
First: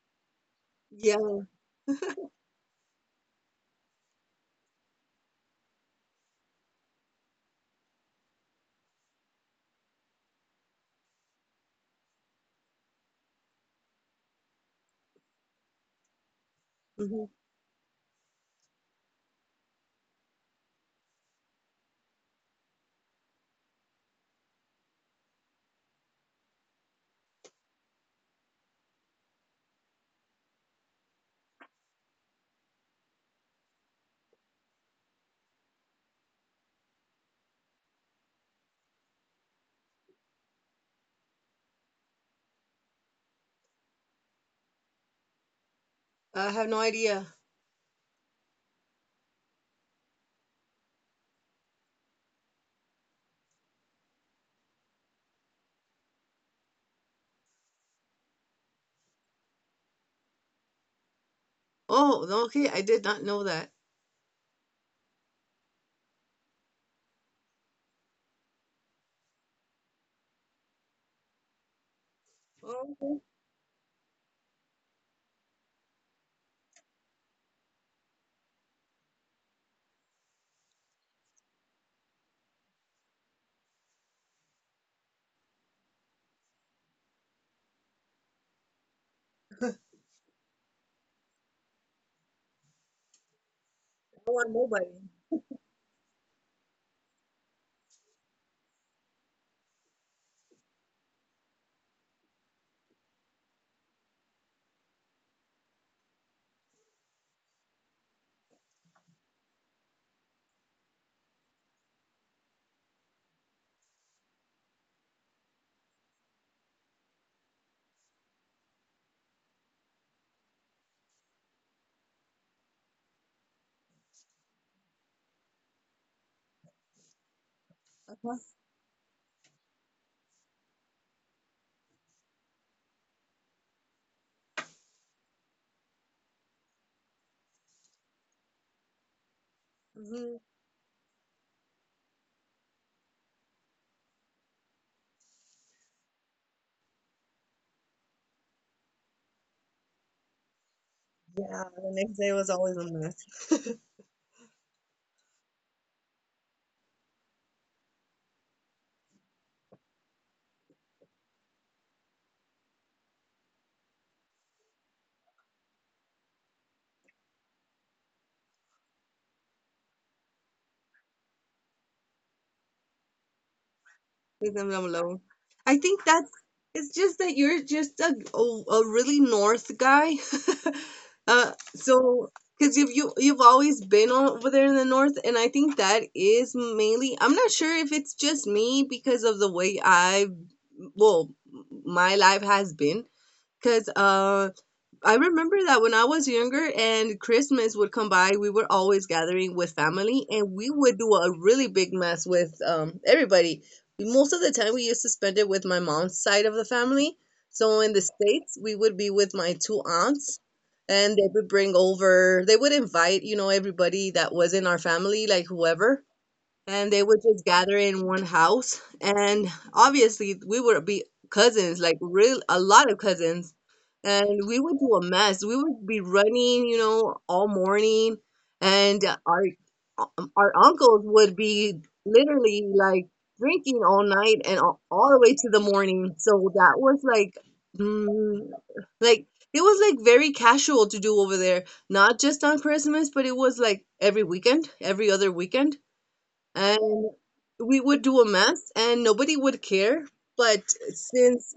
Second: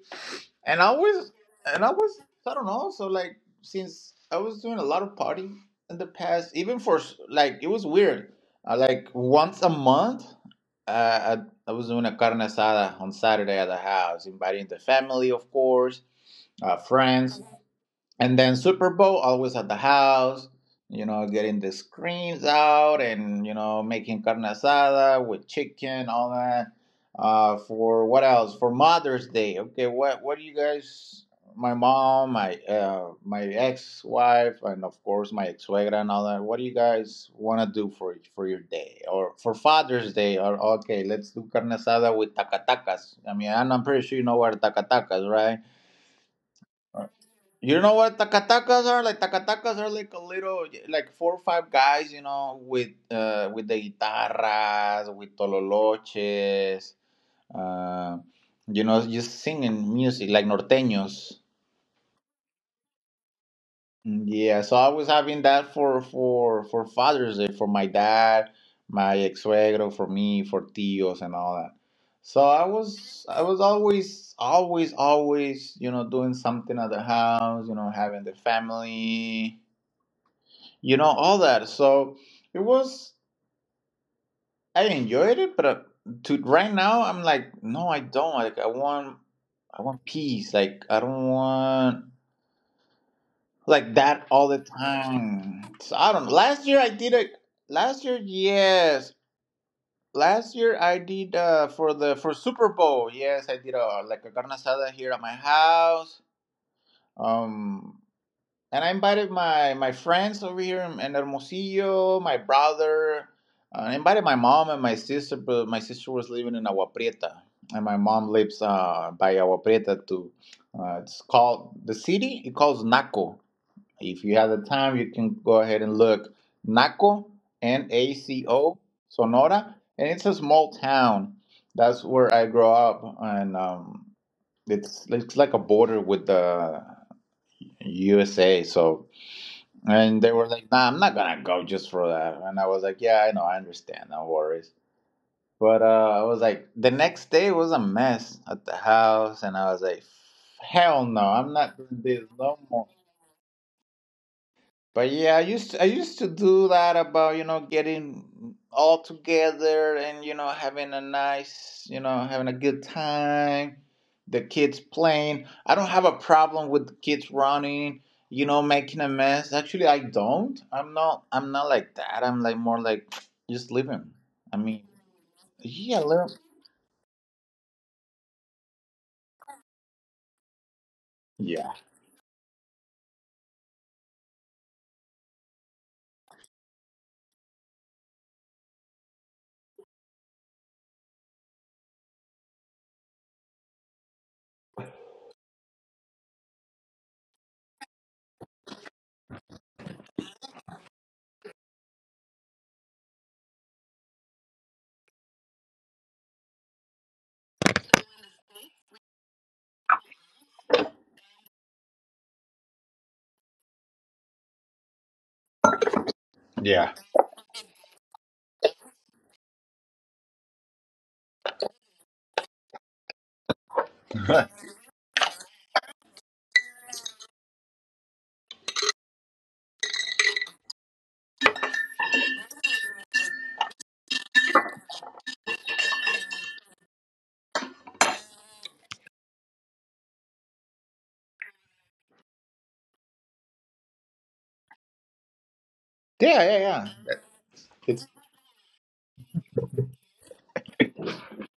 And I
Yeah.
was, and I was, I don't know. So like, since I was doing a lot of party in the past, even for like, it was weird. Like once a month, uh, I I was doing a carne asada on Saturday at the house, inviting the family, of course,
Hmm.
friends. And then Super Bowl always at the house, you know, getting the screens out and you know making carne asada with chicken, all that. For what else? For Mother's Day, okay. What do you guys? My mom, my ex wife, and of course my ex suegra and all that. What do you guys want to do for your day or for Father's Day? Or okay, let's do carne asada with tacatacas. I mean, I'm pretty sure you know what tacatacas, right?
I have no idea.
You know what? Takatakas are like a little like four or five guys, you know, with the guitarras, with tololoches, uh, you know, just singing music like norteños.
Oh, no, okay. I did not know that.
Yeah, so I was having that for for Father's Day for my dad, my ex-suegro, for me, for tios and all that. So
Oh, okay.
I was always always always, you know, doing something at the house, you know, having the family you know all that. So it was I enjoyed it but to right now I'm like no I don't like I want I want peace. Like I don't want like
I
that
don't
all
want
the
nobody.
time. So I don't last year I did it. Last year yes, last year I did for the for Super Bowl, yes, I did a like a carne asada here at my house. um And I invited my friends over here in Hermosillo, my brother. I invited my mom and my sister, but my sister was living in Agua Prieta, and my mom lives by Agua Prieta too. It's called the city. It calls Naco. If you have the time, you can go ahead and look Naco, N A
Uh-huh.
C O, Sonora, and it's a small town. That's where I grew up, and it's like a border with the USA. So and they
Hmm.
were like, nah, I'm not gonna go just for that. And I was like, yeah, I know, I understand, no worries. But I was like, the next day was a mess at the house, and I was like, hell no, I'm
Yeah,
not
the
doing
next
this
day was
no
always a
more."
mess. [laughs]
But yeah, I used to do that about you know getting all together and you know having a nice you know having a good time. The kids playing. I don't have a problem with the kids running. You know, making a mess. Actually, I don't. I'm not. I'm not like that. I'm like more like just living.
Leave
I
them
mean,
alone. I think
yeah,
that's
live.
it's just that you're just a really north guy. [laughs] uh,
Yeah,
so because you've always been over there in the north, and I think that is mainly. I'm not sure if it's just me because of the way I, well, my life has been. Because I remember that when I was younger and Christmas would come by, we were always gathering with family and we would do a really big mess with everybody. Most of the time, we used to spend it with my mom's side of the family. So in the States, we would be with my two aunts and they would invite, you know, everybody that was in our family, like whoever and
yeah,
they would just gather in one house. And obviously, we would be cousins, like real a lot of cousins,
[laughs]
and
yeah,
we would do a mess. We would be running, you know, all morning, and our uncles would be literally like drinking all night and all the way to the morning. So that was like, mm, like it was like very casual to do over there, not just on Christmas, but it was like every weekend, every other weekend
yeah, yeah.
and we would
It's
do a mess and nobody would care. But since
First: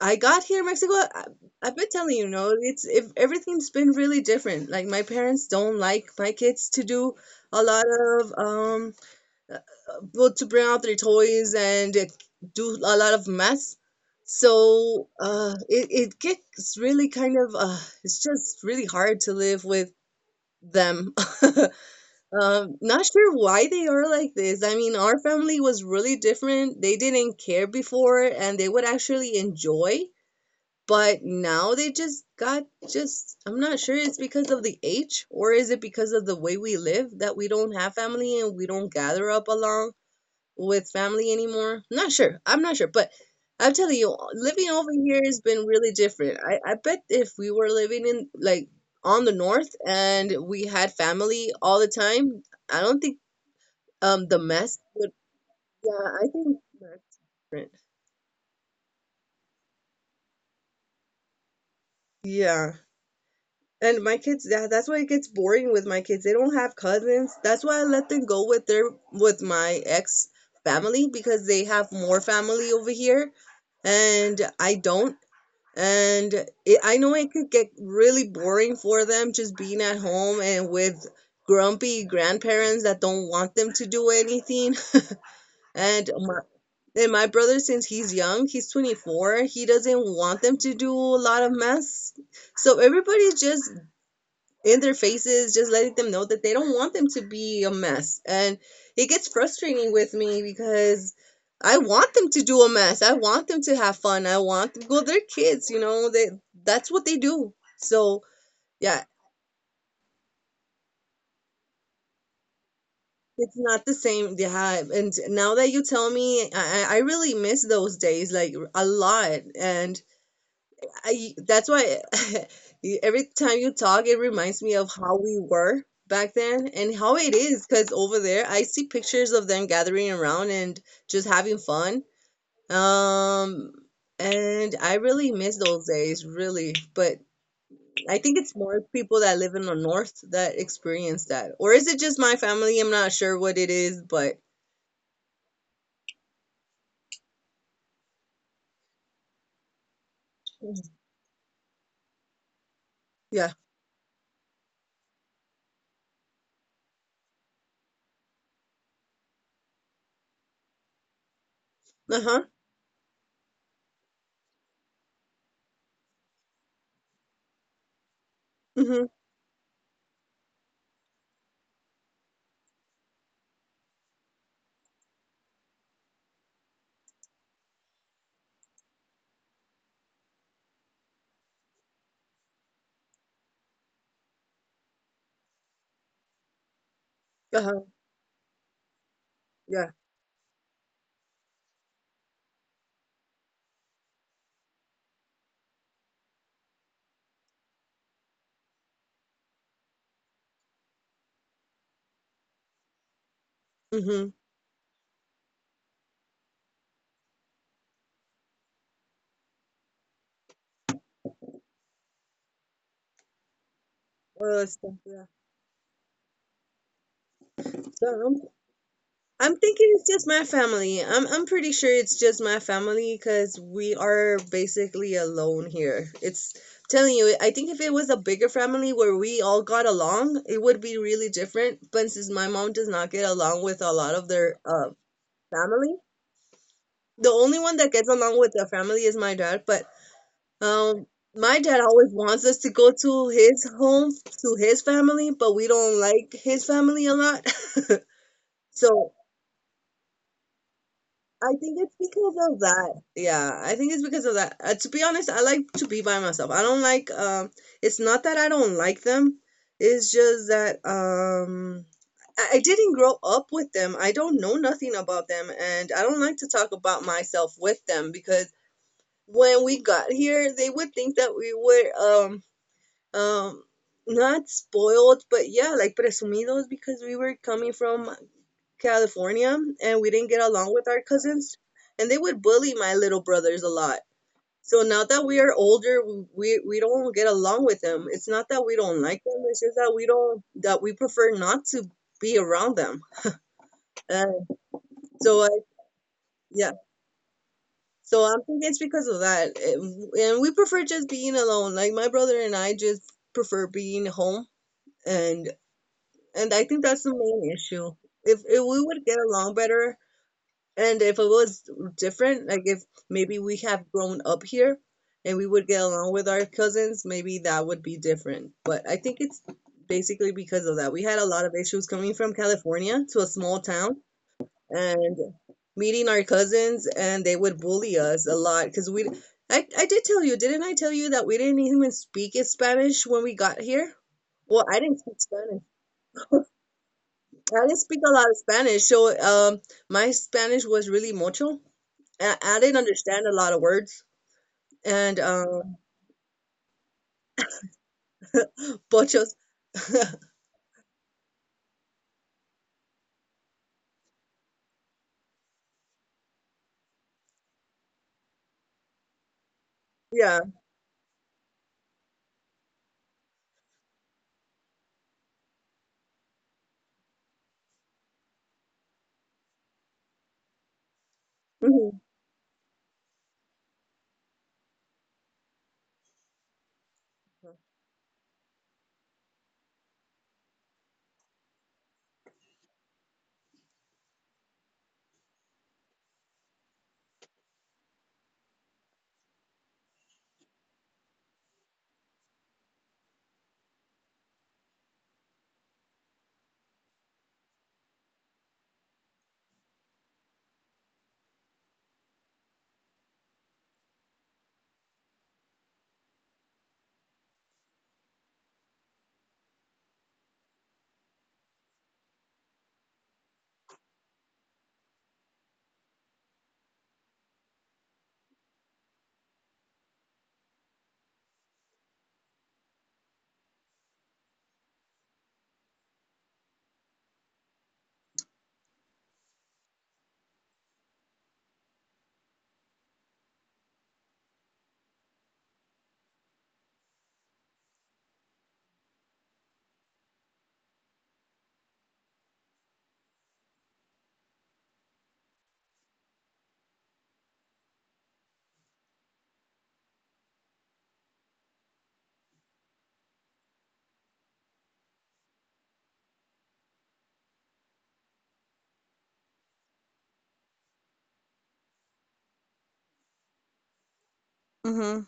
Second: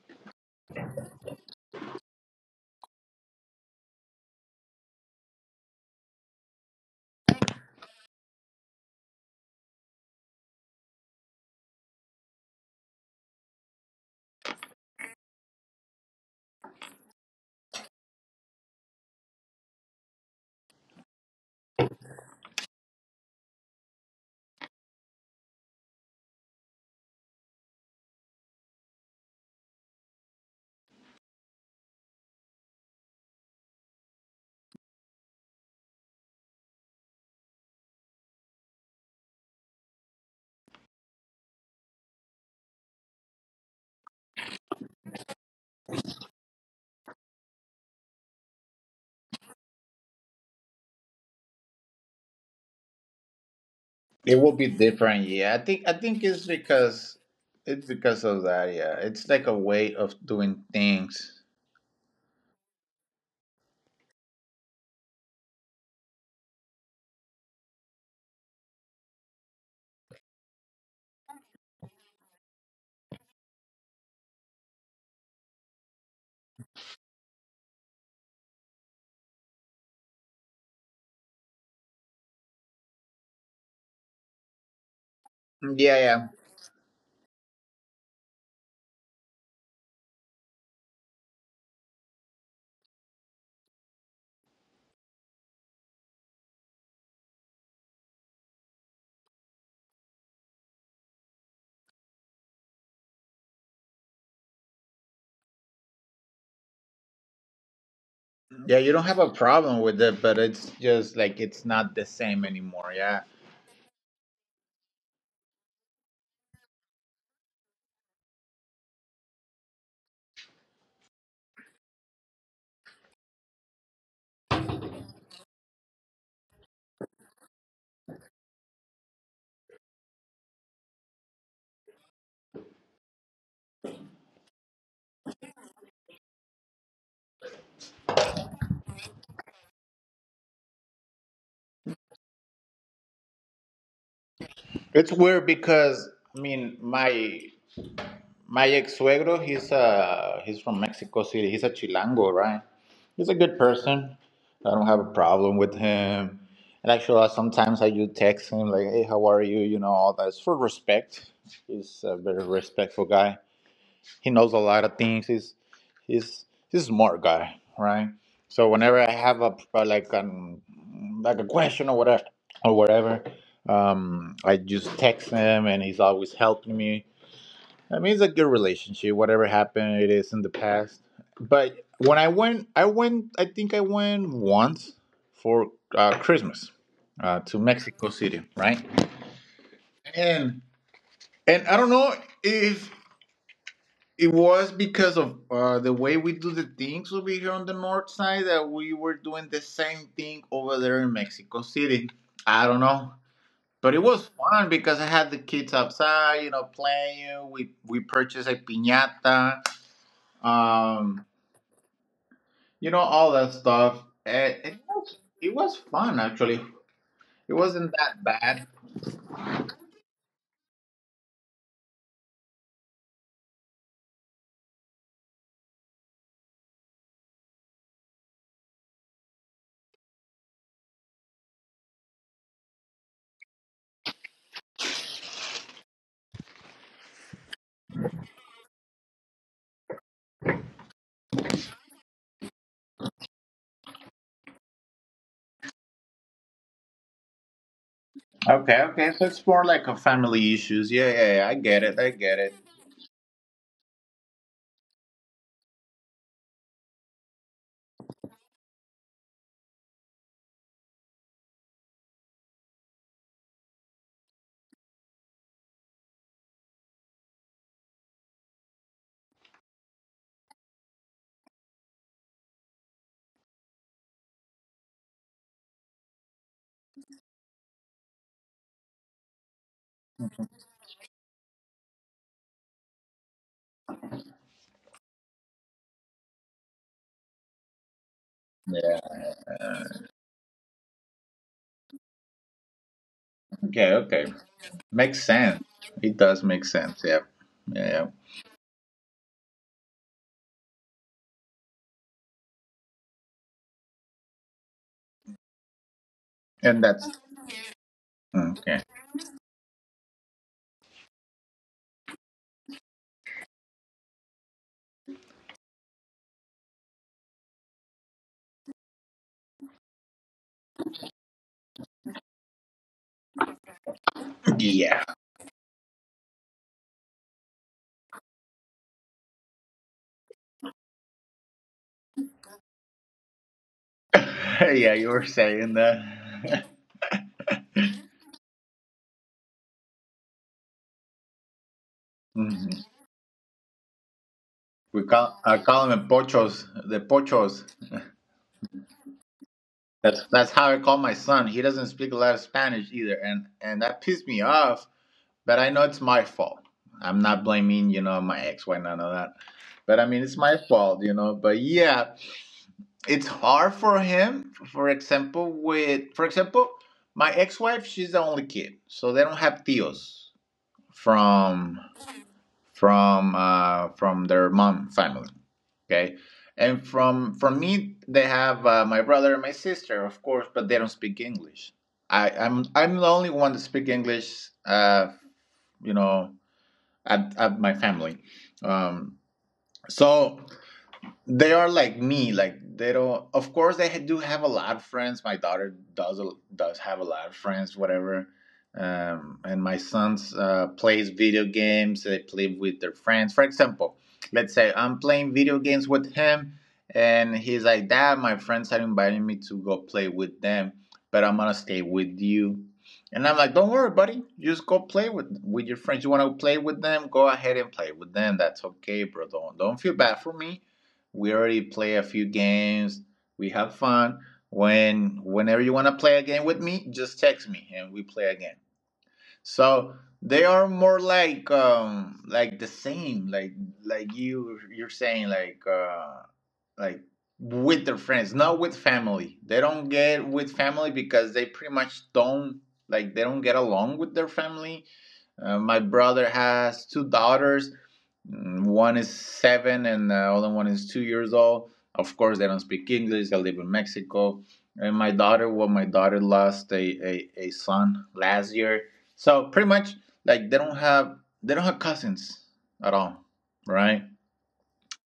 I got here in Mexico, I've been telling you, no, it's if everything's been really different. Like my parents don't like my kids to do a lot of uh, well, to bring out their toys and do a lot of mess. So it it gets really kind of it's just really hard to live with them. [laughs] Not sure why they are like this. I mean, our family was really different. They didn't care before and they would actually enjoy, but now they just got just I'm not sure it's because of the age or is it because of the way we live that we don't have family and we don't gather up along with family anymore. Not sure. I'm not sure, but I'm telling you, living over here has been really different. I bet if we were living in like on the north and we had family all the time, I don't think
It
the
will be
mess would.
different, yeah. I think I
Yeah,
think
I
it's
think
because
that's different.
it's because of that, yeah. It's like a way of doing things.
Yeah. And my kids, that's why it gets boring with my kids. They don't have cousins. That's why I let them go with their with my ex family because they have more family over here and I don't. And it, I know it could get really boring for them just being at home and with grumpy grandparents that don't want them to do anything.
Yeah,
And
yeah.
my, and my brother, since he's young, he's 24, he doesn't want them to do a lot of mess. So everybody's just in their faces, just letting them know that they don't want them to be a mess. And it gets frustrating with me because I want them to do a mess. I want them to have fun. I want them, well, they're kids, you know, they that's what they do. So
Yeah, you
yeah,
don't have a problem with it, but it's just like it's not the same anymore, yeah.
it's not the same. Yeah, and now that you tell me, I really miss those days like a lot. And I that's why [laughs] you- every time you talk, it reminds me of how we were back then and how it is. Because over there, I see pictures of them gathering around and just having fun. Um, and I really miss those days, really. But I think it's more people that live in the north that experience that, or is it just my family? I'm not sure what it is, but
It's weird because I mean my ex-suegro, he's from Mexico City. He's a Chilango, right? He's a
yeah.
good person. I don't have a problem with him. And actually, sometimes I do text him, like, "Hey, how are you?" You know, all that. It's for respect. He's a
Uh huh.
very respectful guy. He knows a lot of things. He's a smart guy, right? So whenever
Mhm.
I have a like an like a question or whatever, I just text him, and he's always helping me. I mean, it's a good relationship. Whatever happened, it is in the past. But when I went, I went. I think I went once for Christmas,
Uh
to
huh.
Mexico City, right?
Yeah.
And I don't know if it was because of the way we do the things over here on the north side, that we were doing the same thing over there in Mexico City. I don't know. But it was
Mhm.
fun because I had the kids outside, you know, playing. We purchased a piñata. Um, you know, all that stuff.
Well,
It,
it's-
it was
yeah.
it was fun actually. It wasn't that
So,
bad.
I'm thinking it's just my family. I'm pretty sure it's just my family because we are basically alone here. It's telling you, I think if it was a bigger family where we all got along, it would be really different. But since my mom does not get along with a lot of their family, the only one that gets along with the family is my dad. But um, my dad always wants us to go to his home to his family, but we don't like his family a lot. [laughs]
Okay,
So
okay. So it's more like a family issues. Yeah, yeah, yeah.
I
I
think
get
it's
it. I
because
get it.
of that. Yeah, I think it's because of that. To be honest, I like to be by myself. I don't like it's not that I don't like them. It's just that I didn't grow up with them. I don't know nothing about them and I don't like to talk about myself with them because when we got here, they would think that we were um not spoiled, but yeah, like presumidos because we were coming from California and we didn't get along with our cousins and they would bully my little brothers a lot. So now that we are older, we don't get along with them. It's not that we don't like them, it's just that we don't that we prefer not to be around them.
Okay,
Uh,
okay. Makes
so
sense. It does make
yeah.
sense. Yeah, yeah, yeah.
So I'm thinking it's because of that. And we prefer just being alone. Like my brother and I just prefer being home and and I think
And
that's
that's
the main issue. If we
okay.
would get along better, and if it was different, like if maybe we have grown up here and we would get along with our cousins, maybe that would be different. But I think it's basically because of that. We had a lot of issues coming from California to a small town
Yeah,
and meeting our cousins, and they would bully us a lot because we. I did tell you, didn't I tell you that we didn't even speak in Spanish when we got here?
[laughs]
Well, I
yeah.
didn't
You
speak
were
Spanish.
saying that. [laughs]
I didn't speak a lot of Spanish, so my Spanish was really mucho. I
Mhm.
didn't understand a lot of words
We
and
call I call him pochos. The pochos.
pochos. [laughs]
That's how I call my son. He doesn't speak a lot of Spanish either, and that pissed me off. But I know it's my fault. I'm not blaming, you know, my ex-wife, none of that. But I mean,
Yeah.
it's my fault, you know. But yeah, it's hard for him. For example, for example, my ex-wife, she's the only kid, so they don't have tios from
Hmm.
from their mom family. Okay, and from me, they have, my brother and my sister, of course, but they don't speak English. I'm the only one that speak English. You know, at my family. Um, so they are like me, like they don't, of course, they do have a lot of friends. My daughter does have a lot of friends, whatever. And my sons, plays video games. They play with their friends. For example, let's say I'm playing video games with him, and he's like, "Dad, my friends are inviting me to go play with them, but I'm gonna stay with you." And I'm like, "Don't worry, buddy, just go play with your friends. You want to play with them, go ahead and play with them. That's okay, bro. Don't feel bad for me. We already play a few games. We have fun. Whenever you want to play a game with me, just text me and we play again." So they are more like, the same, like you're saying, like, like with their friends, not with family. They don't get with family because they pretty much don't, like, they don't get along with their family. My brother has two daughters. One is 7, and the other one is 2 years old. Of course, they don't speak English. They live in Mexico. And my daughter, well, my daughter lost a son last year. So pretty much, like, they don't have cousins at all, right?
Hmm.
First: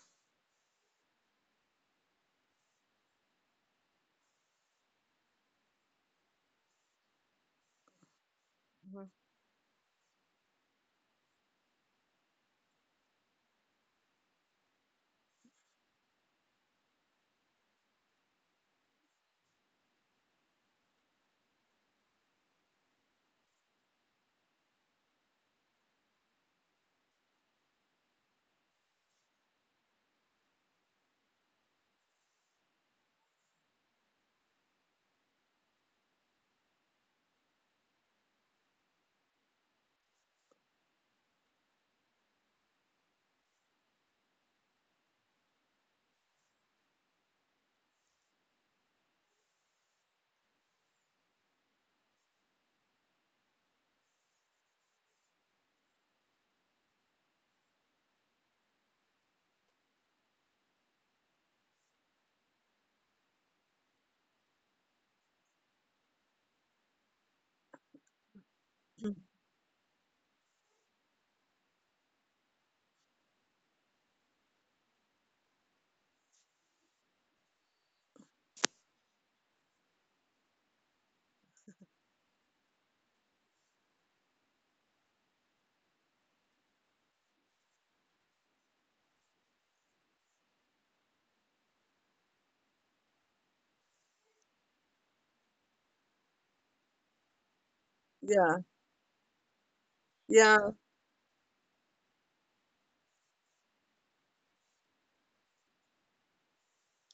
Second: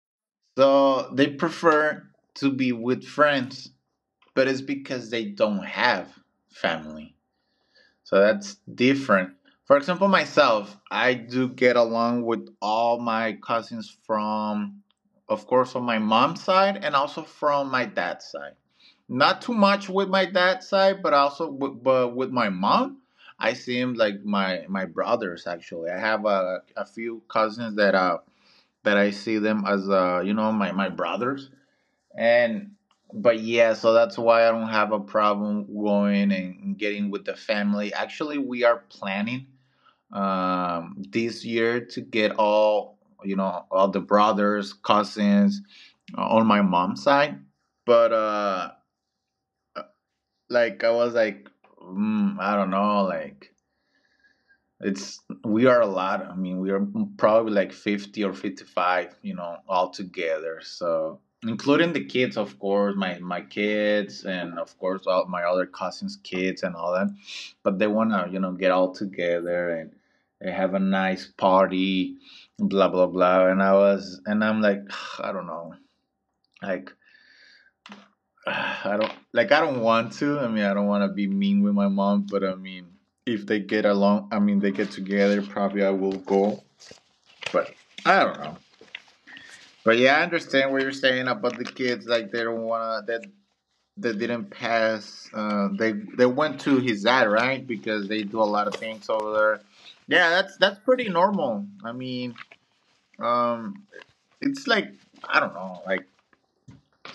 So they prefer to be with friends, but it's because they don't have family. So that's different. For example, myself, I do get along with all my cousins from, of course, on my mom's side and also from my dad's side. Not too much with my dad's side, but with my mom, I see him like my brothers. Actually, I have, a few cousins that, that I see them as, you know, my brothers. And but yeah, so that's why I don't have a problem going and getting with the family. Actually, we are planning, this year, to get all, you know, all the brothers, cousins, on my mom's side. But, like I was like, I don't know, like, it's, we are a lot. I mean, we are probably like 50 or 55, you know, all together, so including the kids, of course, my kids, and of course all my other cousins kids and all that. But they want to, you know, get all together, and have a nice party, blah blah blah. And I was and I'm like, [sighs] I don't know, like, [sighs] I don't want to. I mean, I don't want to be mean with my mom, but I mean, if they get along, I mean, they get together, probably I will go. But I don't know. But yeah, I understand what you're saying about the kids. Like, they don't wanna that they didn't pass. They went to his dad, right? Because they do a
Yeah.
lot of things over there. Yeah, that's
Yeah.
that's pretty normal. I mean, um, it's like, I don't know, like,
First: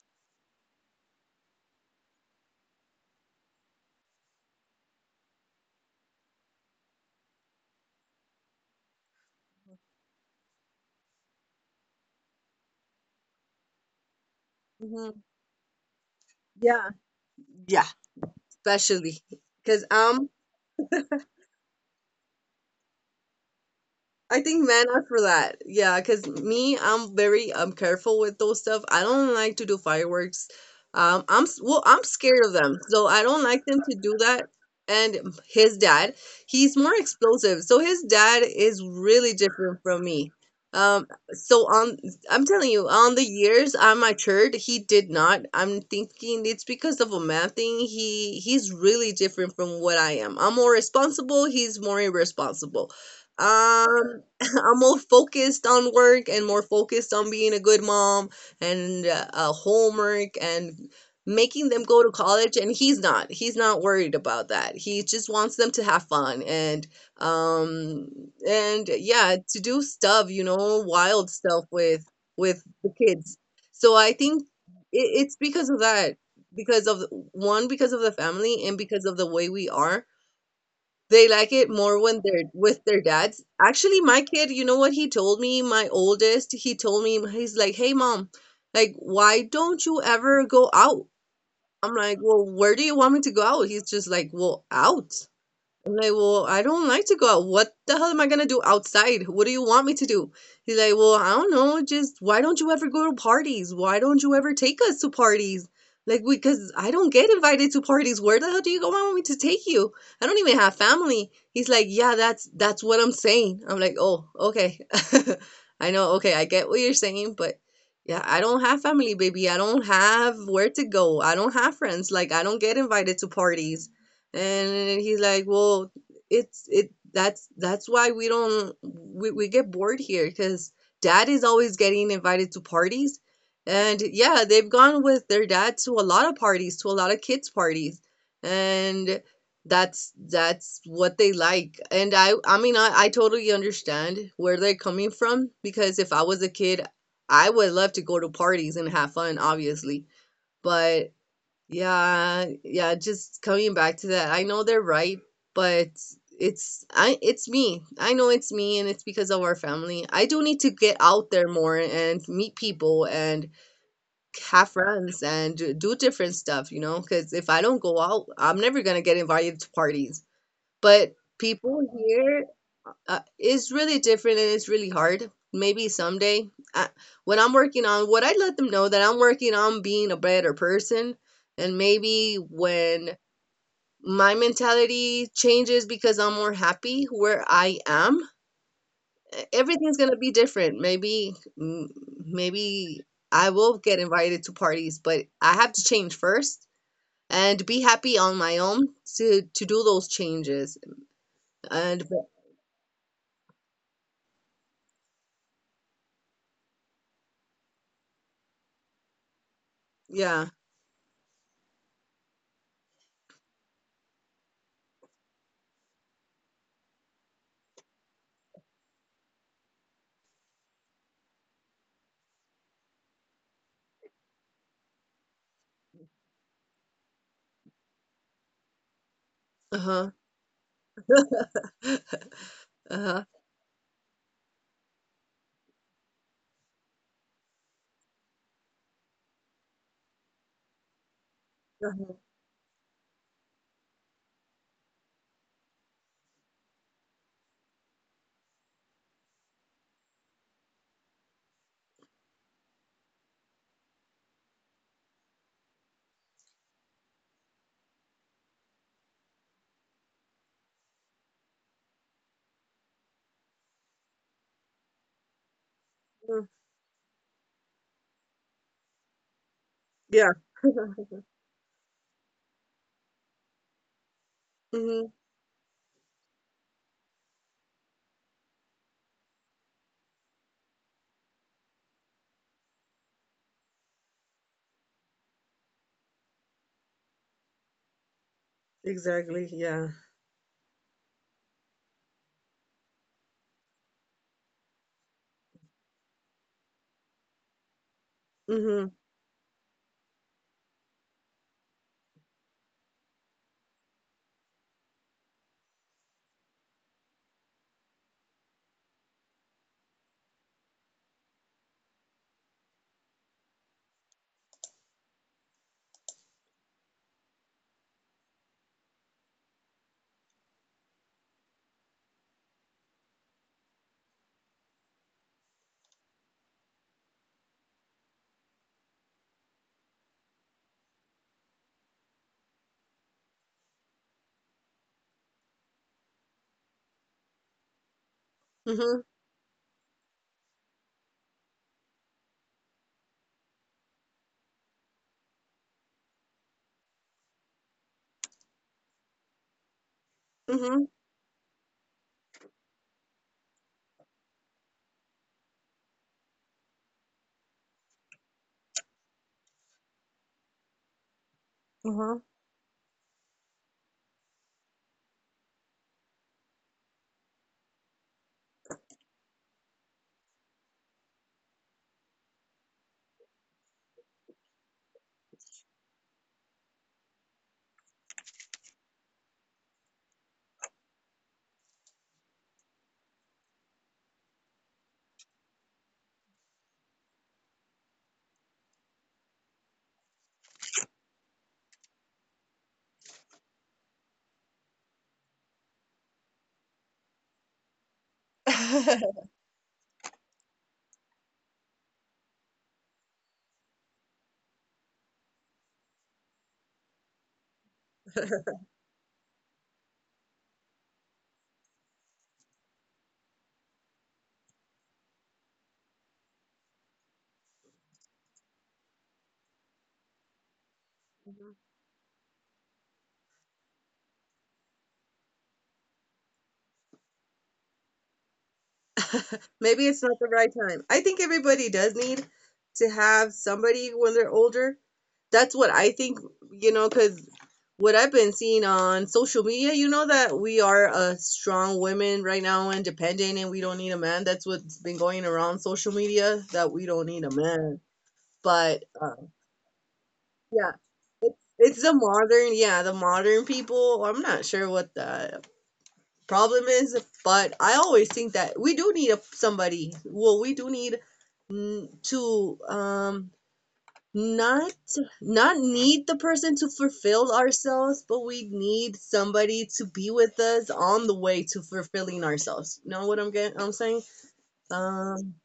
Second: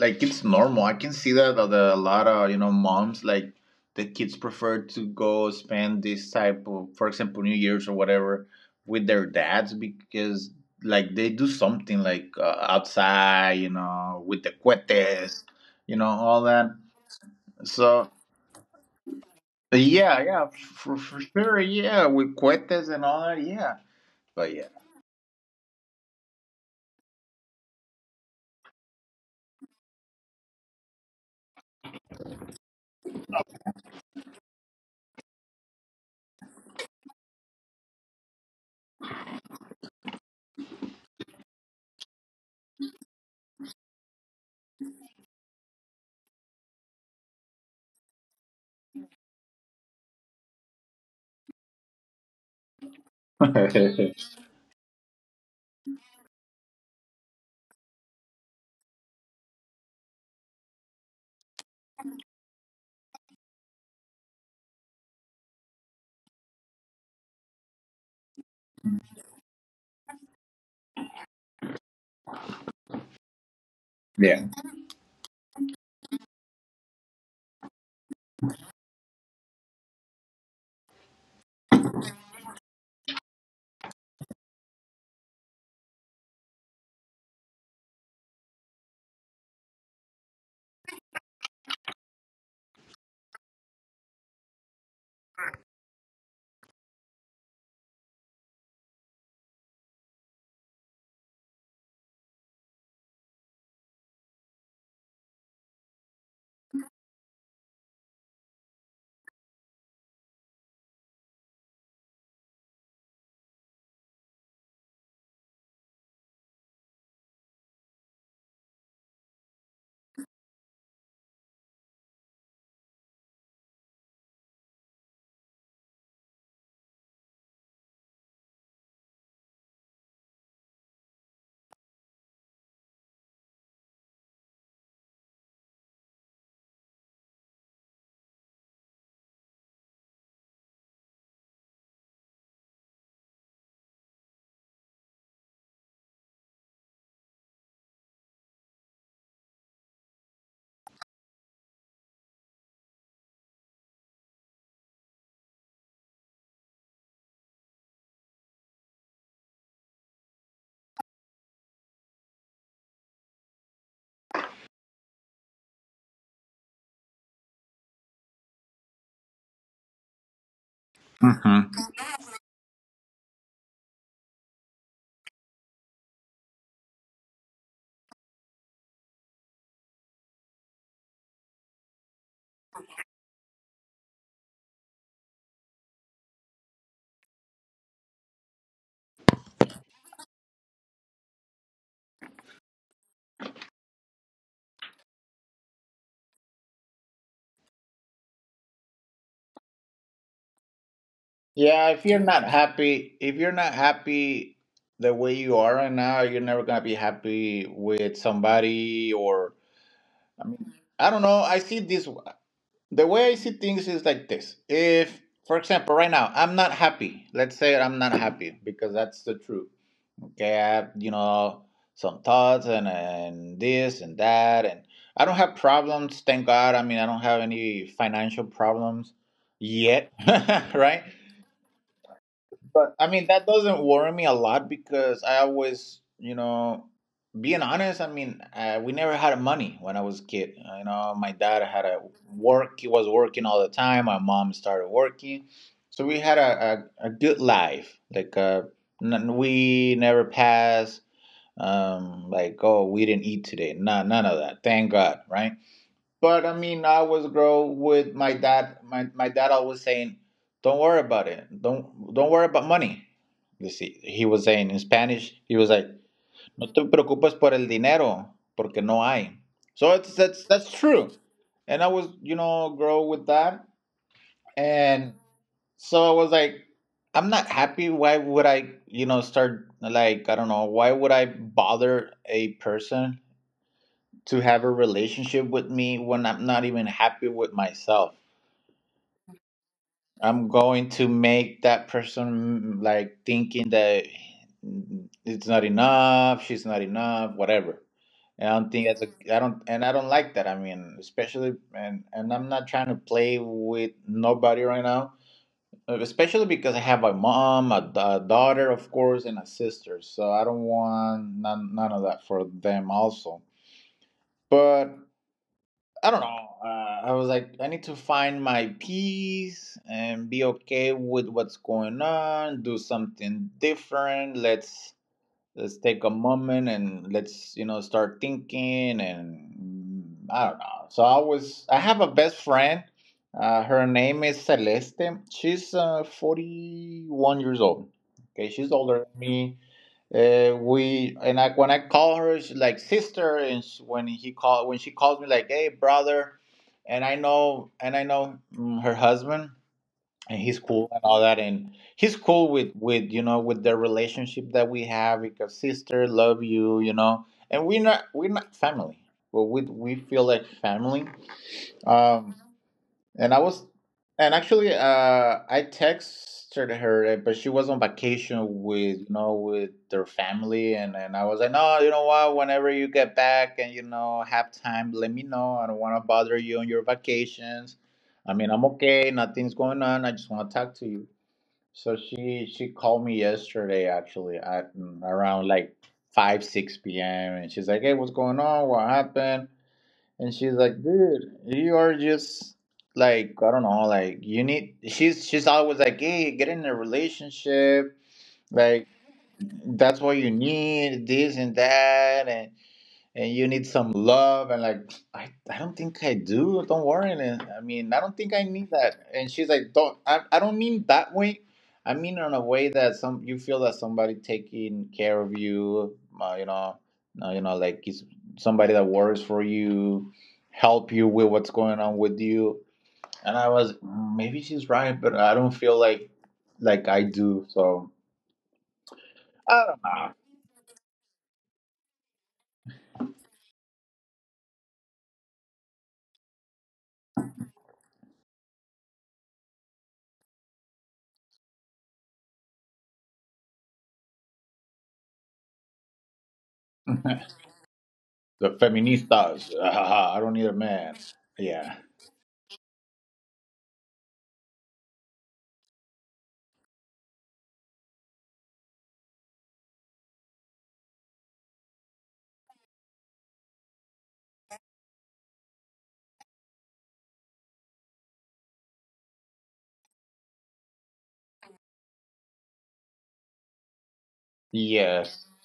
it's normal. I can see that, a lot of, you know, moms, like, the kids prefer to go spend this type of, for example, New Year's or whatever, with their dads, because like they do something like, outside, you know, with the
Hmm.
cohetes, you know, all that.
Yeah. Yeah.
So
Especially because
yeah,
I'm
yeah, for sure, yeah, with cohetes and all that, yeah.
I
But
think men are for that. Yeah, because me, I'm very careful with those stuff. I don't like to do fireworks. I'm s- I'm scared of them, so I don't like them to do that. And his dad, he's more explosive, so his dad is really different from me. Um, so on, I'm telling you, on the years I matured, he did not. I'm thinking it's because of a man thing. He's really different from what I am. I'm more responsible. He's more irresponsible.
yeah,
Um, [laughs] I'm more focused on work and more focused on being a good mom and homework and making them go to college. And he's not. He's not worried about that. He just wants them to have fun um and yeah, to do stuff, you know, wild stuff with the kids. So I
[laughs]
think
yeah.
it's because of that, because of one, because of the family, and because of the way we are they like it more when they're [laughs] with their dads. Actually, my kid, you know what he told me? My oldest, he told me, he's like, hey, mom, like, why don't you ever go out? I'm like, well, where do you want me to go out? He's just like, well, out. I'm like, well, I don't like to go out. What the hell am I gonna do outside? What do you want me to do? He's like, well, I don't know. Just why don't you ever go to parties? Why don't you ever take us to parties? Like, because I don't get invited to parties. Where the hell do you go I want me to take you? I don't even have family. He's like, yeah, that's what I'm saying. I'm like, oh, okay. [laughs] I know, okay, I get what you're saying, but yeah, I don't have family, baby. I don't have where to go. I don't have friends. Like, I don't get invited to parties and he's like well it's it that's why we don't we get bored here because dad is always getting invited to parties and yeah they've gone with their dad to a lot of parties to a lot of kids parties and that's what they like and I mean I totally understand where they're coming from because if I was a kid I would love to go to parties and have fun obviously but yeah, just coming back to that. I know they're right, but it's I it's me. I know it's me and it's because of our family. I do need to get out there more and meet people and have friends and do different stuff, you know, because if I don't go out, I'm never gonna get invited to parties. But
Mhm.
people here it's really different and it's really hard. Maybe someday, I, what I'm working on, what I let them know that I'm working on being a better person, and maybe when my mentality changes because I'm more happy where I am, e- everything's gonna be different. Maybe, mm, maybe I will get invited to parties, but I have to change first and be happy on my own to do those changes.
Yeah,
And
if you're
but-
not happy, if you're not happy the way you are right now, you're never gonna be happy with somebody, or I
yeah,
mean, I don't know. I see this The way I see things is like this. If, for example, right now I'm not happy. Let's say I'm not happy because that's the truth. Okay, I have, you know, some thoughts, and this and that, and I don't have problems. Thank God. I mean, I don't have any financial problems
uh huh,
yet, [laughs] right?
[laughs]
But I
uh
mean, that doesn't worry me a lot because I always, you know, being honest, I mean, we never had money when I was a kid. You know, my dad had a work; he was working all the time. My mom started working, so we had a good life. Like, we never passed. Like, oh, we didn't eat today. None, none of that. Thank God, right? But I mean, I was grow with my dad. My dad always saying, "Don't worry about it. Don't worry about money." You see, he was saying in Spanish. He was like,
huh.
"No te preocupes por el dinero, porque no hay." So it's
Yeah.
that's true. And I was, you know, grow with that,
hmm
and so I was like, "I'm not happy. Why would I, you know, start, like, I don't know. Why would I bother a person to have a relationship with me when I'm not even happy with myself?
Exactly. Yeah.
I'm going to make that person, like, thinking that it's not enough, she's not enough, whatever. And
hmm
I don't, and I don't like that. I mean, especially, and I'm not trying to play with nobody right now, especially because I have a mom, daughter, of course, and a sister. So I don't want none, none of that for them also." But I don't know. I was like, I need to find my peace and be okay with what's going on. Do something different. Let's take a moment and let's, you know, start thinking, and, I don't know. So I was. I have a best friend. Her name is Celeste. She's, 41 years old. Okay, she's
hmm
older than me. We and I, when I call her, she's like sister, and when she calls me, like, "Hey, brother," and I know, her husband, and
hmm
he's
hmm
cool and all that, and he's cool with you know with the relationship that we have, because sister love you, and we're not family, but we feel like family.
[laughs]
Um, and I was, and actually, I texted her, but she was on vacation with, you know, with their family, and I was like, "No, you know what?" Whenever you get back and have time, let me know. I don't want to bother you on your vacations. I mean, I'm okay. Nothing's going on. I just want to talk to you. So she called me yesterday, actually, at around like 5, 6 p.m. And she's like, hey, what's going on? What happened? And she's like, dude, you are just like, I don't know, like you need she's always like, hey, get in a relationship, like that's what you need, this and that, and you need some love, and like I don't think I do. Don't worry. And I mean, I don't think I need that. And she's like, don't. I don't mean that way. I mean, in a way that some you feel that somebody taking care of you, like is somebody that worries for you, help you with what's
Mhm.
going on with you. And I was, "Mm, maybe she's right, but I don't feel like I do." So I
[laughs] Maybe
don't
it's not the right time. I think everybody does need to have somebody when they're older. That's what I think, you know, because what I've been seeing on social media, you know, that we are a strong women right now, independent, and we don't need a man. That's what's been going around social media, that we don't
know.
need a man.
The
But
feministas, [laughs] I don't need a
yeah,
man. Yeah.
it's the modern, yeah, the modern people. I'm not sure what the problem is, but I always think that we do need a, somebody. Well, we do need to not not need the person to fulfill ourselves, but we need somebody to be with us on the way to fulfilling ourselves. You know what I'm getting? I'm saying,
Yes.
um,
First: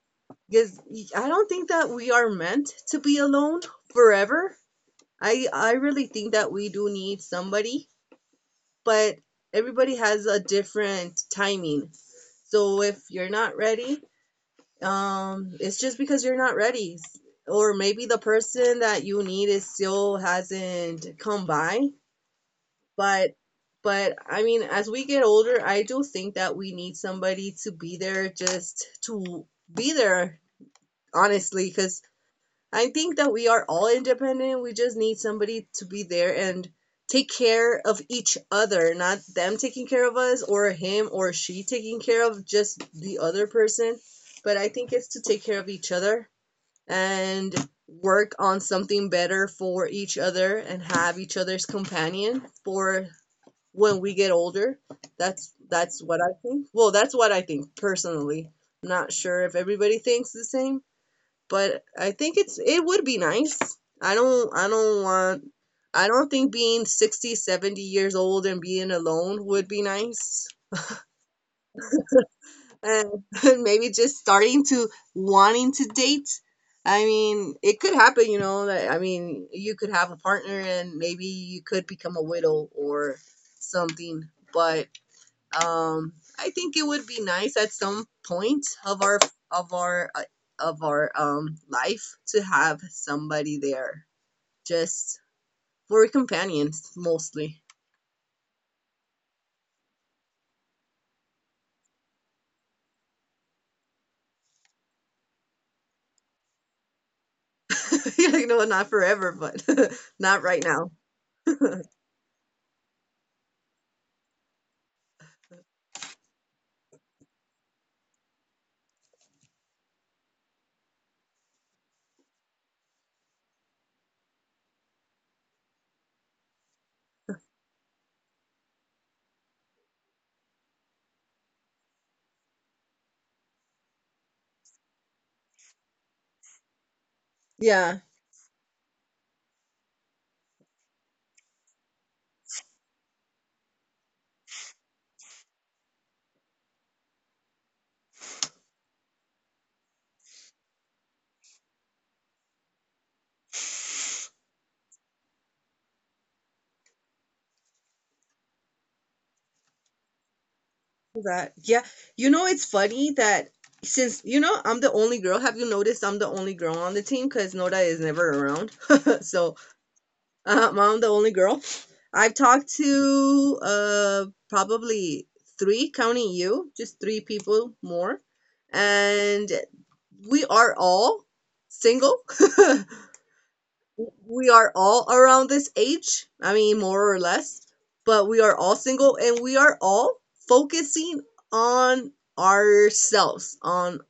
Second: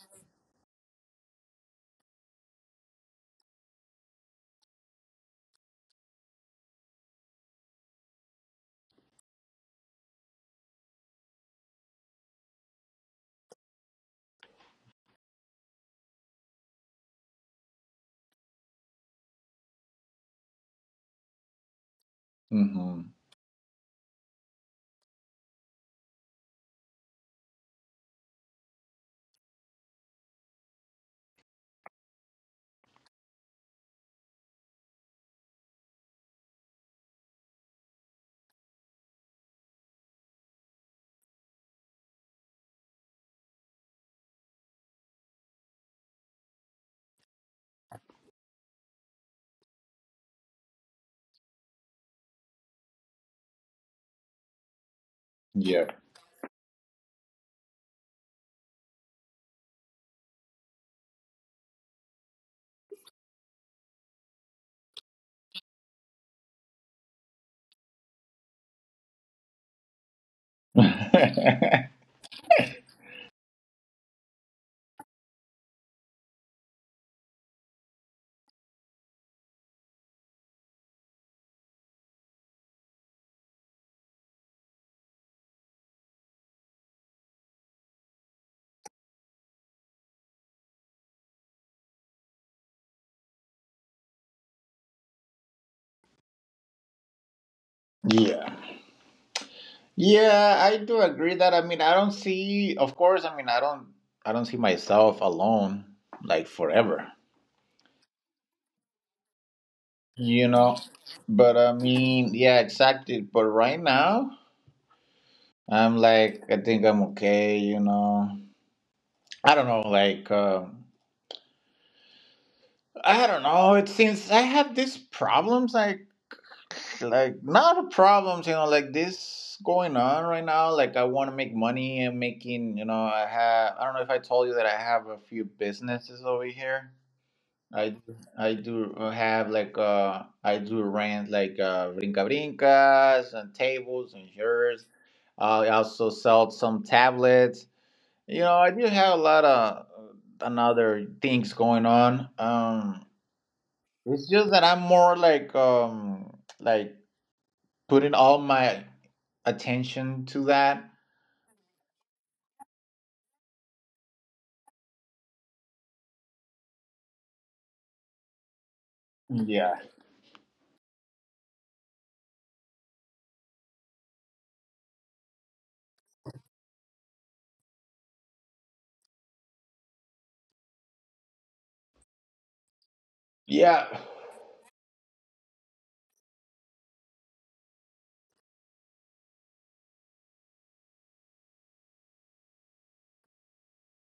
because I don't think that we are meant to be alone forever. I really think that we do need somebody but everybody has a different timing. So if you're not ready, it's just because you're not ready, or maybe the person that you need is still hasn't come by.
Mm-hmm.
But but I mean, as we get older, I do think that we need somebody to be there, just to be there, honestly, because I think that we are all independent. We just need somebody to be there and take care of each other, not them taking care of us or him or she taking care of just the other person. But I think it's to take care of each other and work on something better for each other and have each other's companion for when we get older. That's
Yeah.
that's what I think. Well, that's what I think personally. I'm not sure if everybody thinks the same, but I think it's it would be nice. I don't I don't want I don't think being 60 70 years old and being alone would be nice.
[laughs] Yeah.
And [laughs] maybe just starting to wanting to date. I mean, it could happen, you know, that I mean, you could have a partner and maybe you could become a widow or something, but um I think it would be nice at some point of our of our of our life to have somebody there just for companions mostly.
Yeah, I do agree that. I mean, I don't see, of course, I mean, I don't see myself alone like forever,
[laughs] You know, not forever, but [laughs] not
you
right
know.
now.
But I mean, yeah, exactly. But right now, I'm like, I think I'm okay. I don't know, like, I don't know. It seems I have these problems. Like, not problems, like this going on right now, like I want to make money, and making, I don't know if I told you that I have a few businesses over here. i
Yeah,
i do have, like, I do rent, like, brinca brincas and tables and chairs. I also sell some tablets. I do have a lot of, another things going on. It's just that I'm more like, like putting all my attention to that.
that. Yeah. You know, it's funny that since, you know, I'm the only girl, have you noticed I'm the only girl on the team? Because Nora is never around. [laughs] So
Yeah.
I'm the only girl. I've talked to probably three, counting you, just three people more. And we are all single. [laughs]
Yeah.
We are all around this age, I mean, more or less, but we are all single and we are all focusing on ourselves, on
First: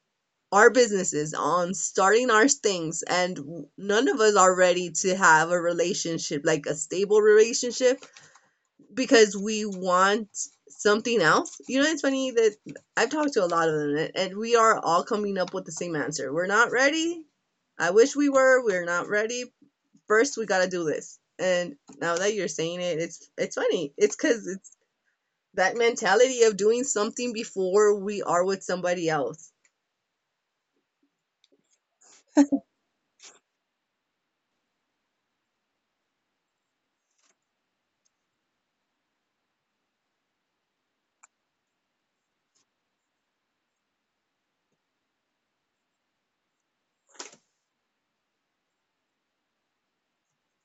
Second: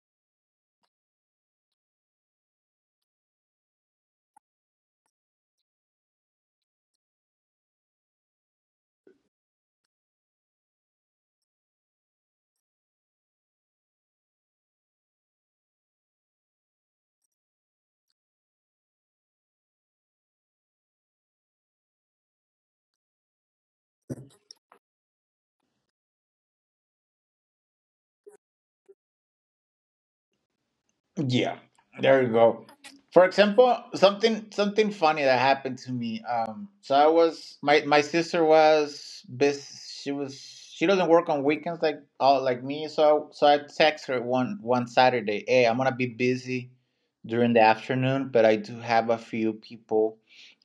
our businesses, on starting our things. And none of us are ready to have a relationship, like a stable relationship, because we want something else. You know, it's funny that I've talked to a lot of them and we are all coming up with the same answer. We're not ready. I wish we were. We're not ready first we gotta do this. And now that you're saying it, it's funny. It's because it's that mentality of doing something before we are with somebody else.
Yeah, there you go. For example, something funny that happened to me. So I was my sister was bus She was she doesn't work on weekends, like all like me. So I text her one Saturday. Hey, I'm gonna be busy during the afternoon, but I do have a few people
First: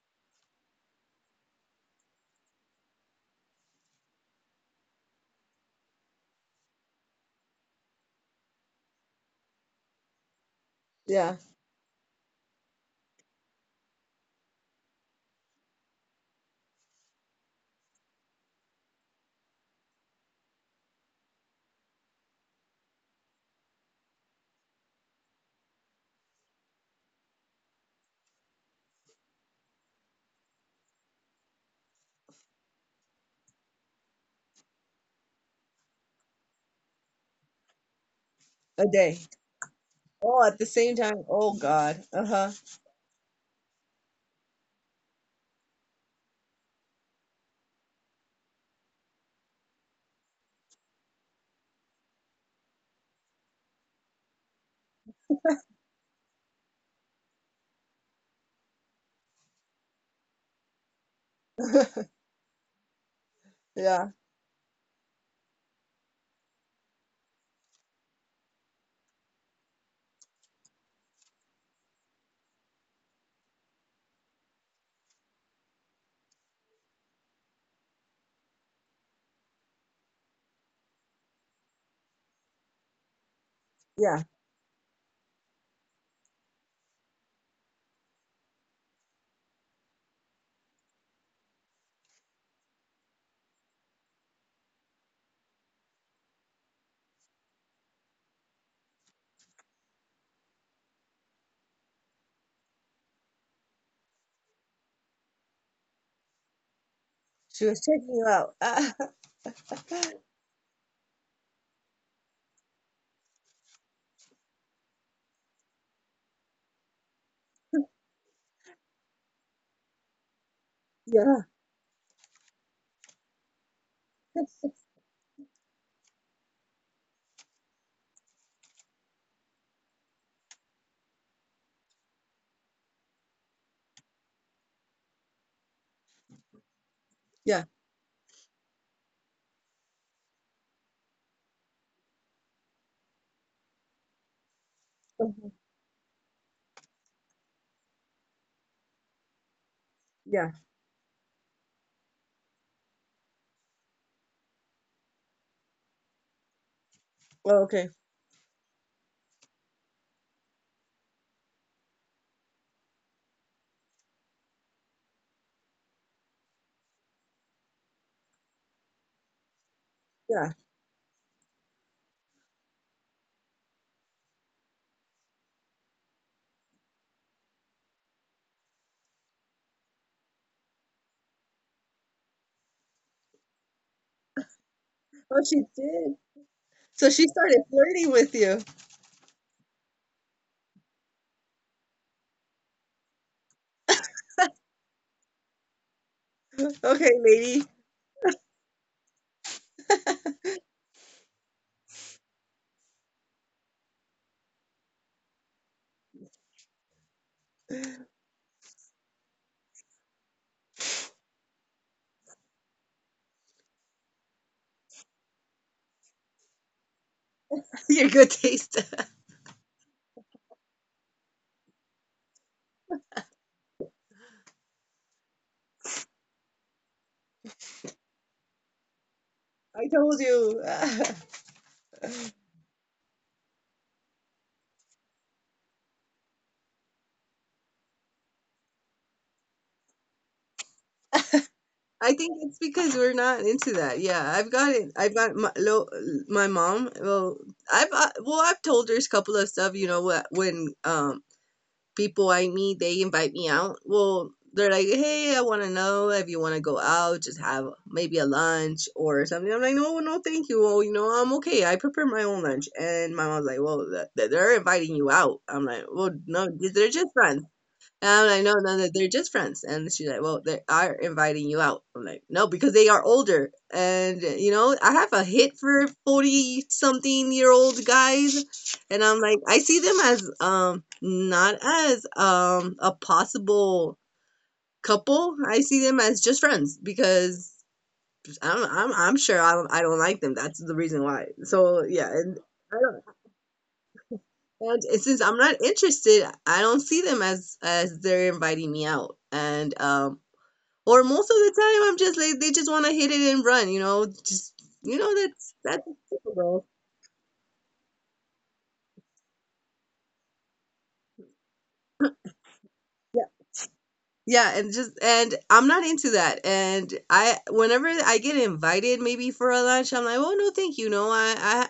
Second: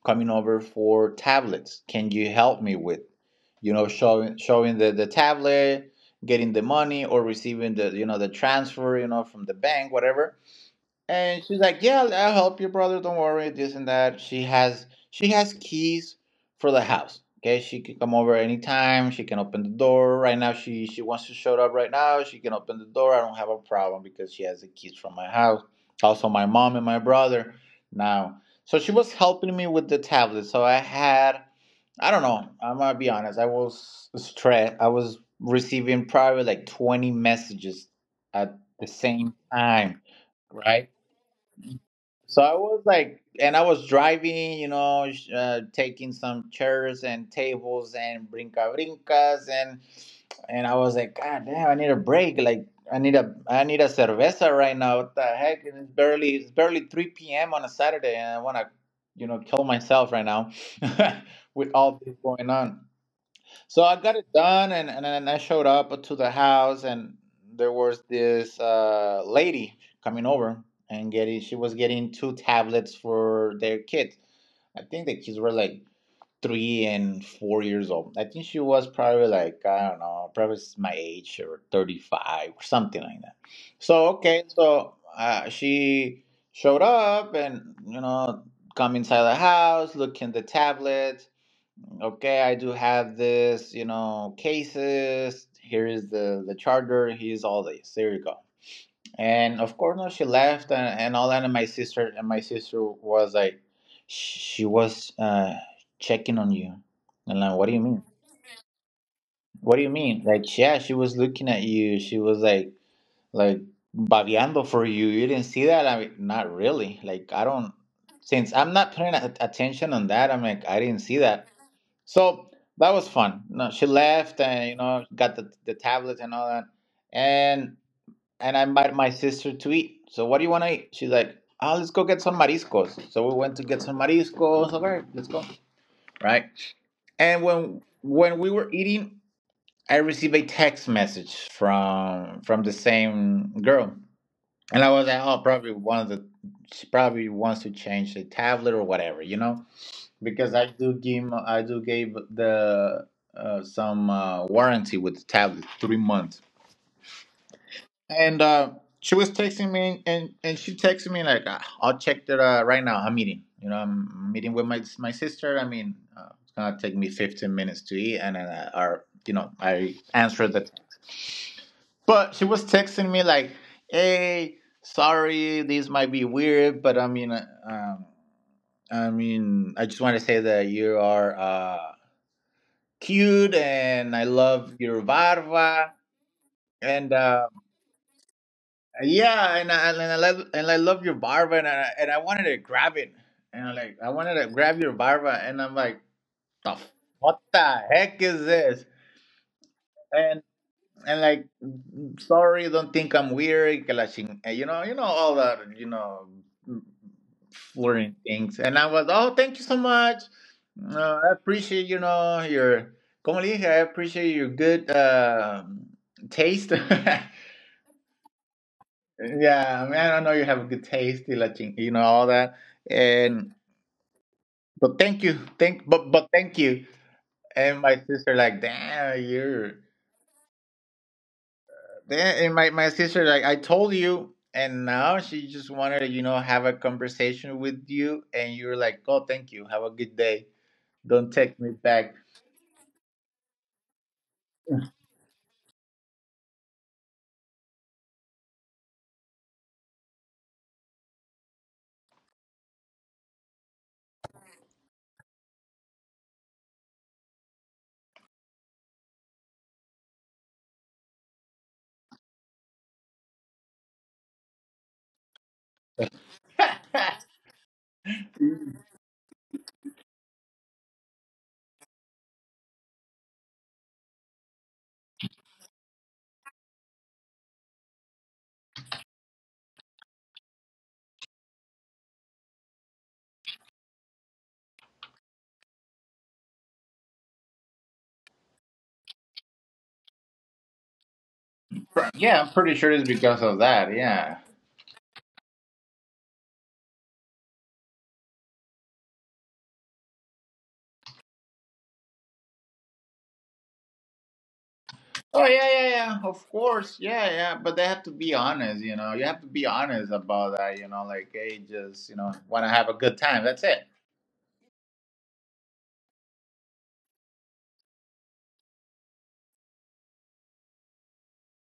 coming over for tablets. Can you help me with, showing the tablet, getting the money, or receiving the transfer, from the bank, whatever.
Yeah,
And she's like, "Yeah, I'll help your brother. Don't worry, this and that." She has keys for the house. Okay, she can come over anytime. She can open the door right now. She wants to show up right now. She can open the door. I don't have a problem because she has the keys from my house. Also, my mom and my brother now. So she was helping me with the tablet. So I don't know. I'm gonna be honest. I was stressed. I was receiving probably like 20 messages at
a
the
day.
same time,
Oh, at the
right?
same time. Oh God. Uh
So
huh.
I was like, and I was driving, taking some chairs and tables and brinca brincas, and I was like, God damn, I need a break. Like, I need a cerveza right now. What the heck? And it's barely three p.m. on a Saturday, and I want to, kill myself right now [laughs] with all this going on. So I
Yeah.
got it done, and then I showed up to the house, and there was this lady coming over and getting. She was getting two tablets for their kids. I think the kids were like 3 and 4 years old. I think she was probably like, I don't know, probably my age, or 35 or something like that. So
Yeah.
okay, so she showed up, and, come inside the house, look in the tablet. Okay, I do have this, cases here, is the charger, here's all this, there you go. And of course, no, she left, and all that. And my sister was like, she was checking on you. And like, what
She
do you
was
mean?
checking you out. Ah, [laughs]
What do you mean? Like, yeah, she was looking at you, she was like, like babeando for you didn't see that? I mean, not really, like I don't. Since I'm not paying attention on that, I'm like, I didn't see
yeah.
that. So that was fun. No, she left and got the tablet and all that, and and I invited my sister to eat. So, what do you want to eat? She's like, ah, let's go get some mariscos. So we went to get some mariscos. All right, let's go. Right. And
Yeah.
when we were eating, I received a text message from the same girl, and I was like, oh,
Mhm.
probably one of the she probably wants to change the tablet or whatever,
Yeah.
because I do gave the, some, warranty with the tablet 3 months,
Oh, okay.
and she was texting me, and she texted me like, "Ah, I'll check that, right now. I'm meeting with my sister. I mean, it's gonna take me 15 minutes to eat, and then or," I answered
Yeah.
that. But she was texting me like, hey, sorry, this might be weird, but I mean. I mean, I just want to say that you are. Cute, and I love your
Oh, she
barba,
did. So
and
she started flirting with you.
yeah, and I love your barba, and I wanted to grab it, and I'm like, I wanted to grab your barba, and I'm like, the f-
Okay,
what
lady.
the heck is this? And. And, like, "Mm, sorry, don't think I'm weird, que la ching-" you know all that, flirting things. And I was, oh, thank you so much, I appreciate, your. Como le dije, I appreciate your good taste. [laughs]
[laughs] Your good taste.
Yeah, I mean, I know you have a good taste, y la ching- all that, and but thank you thank but thank you. And my sister, like, damn,
[laughs]
you're.
I told you. [laughs]
Yeah, and my sister, like, I told you, and now she just wanted to, have a conversation with you, and you're like, oh, thank you, have a good day, don't text me
I
back.
think it's because we're not into that. Yeah, I've got it. I've got my, lo, my mom. Well, I've told her a couple of stuff. You know, wh- when people I meet, they invite me out. Well, they're like, "Hey, I want to know if you want to go out, just have maybe a lunch or something." I'm like, "No, no, thank you. Well, you know, I'm okay. I prepare my own lunch." And my mom's like, "Well, th- th- they're inviting you out." I'm like, "Well, no, they're just
[laughs]
friends. And I know now that they're just friends. And she's like, well, they are inviting you out. I'm like, no, because they are older. And, you know, I have a hit for 40 something year old guys. And I'm like, I see them as, not as, a possible couple. I see them as just friends because I'm sure I don't like them. That's the reason why. So yeah. And
Yeah, I'm pretty
I
sure
don't,
it's because of that. Yeah.
and since I'm not interested, I don't see them as they're inviting me out. And or most of the time I'm just like they just want to hit it and run, you know, just you know
Oh
that's
yeah,
that's
yeah, yeah. Of
typical.
course, yeah, yeah. But they have to be honest, you know. You have to be honest about that. Like, hey, just want to have a good
Yeah.
time. That's it. [laughs]
Yeah, and just and I'm not into that. And I whenever I get invited maybe for a lunch, I'm like, "Oh no, thank you. No, I I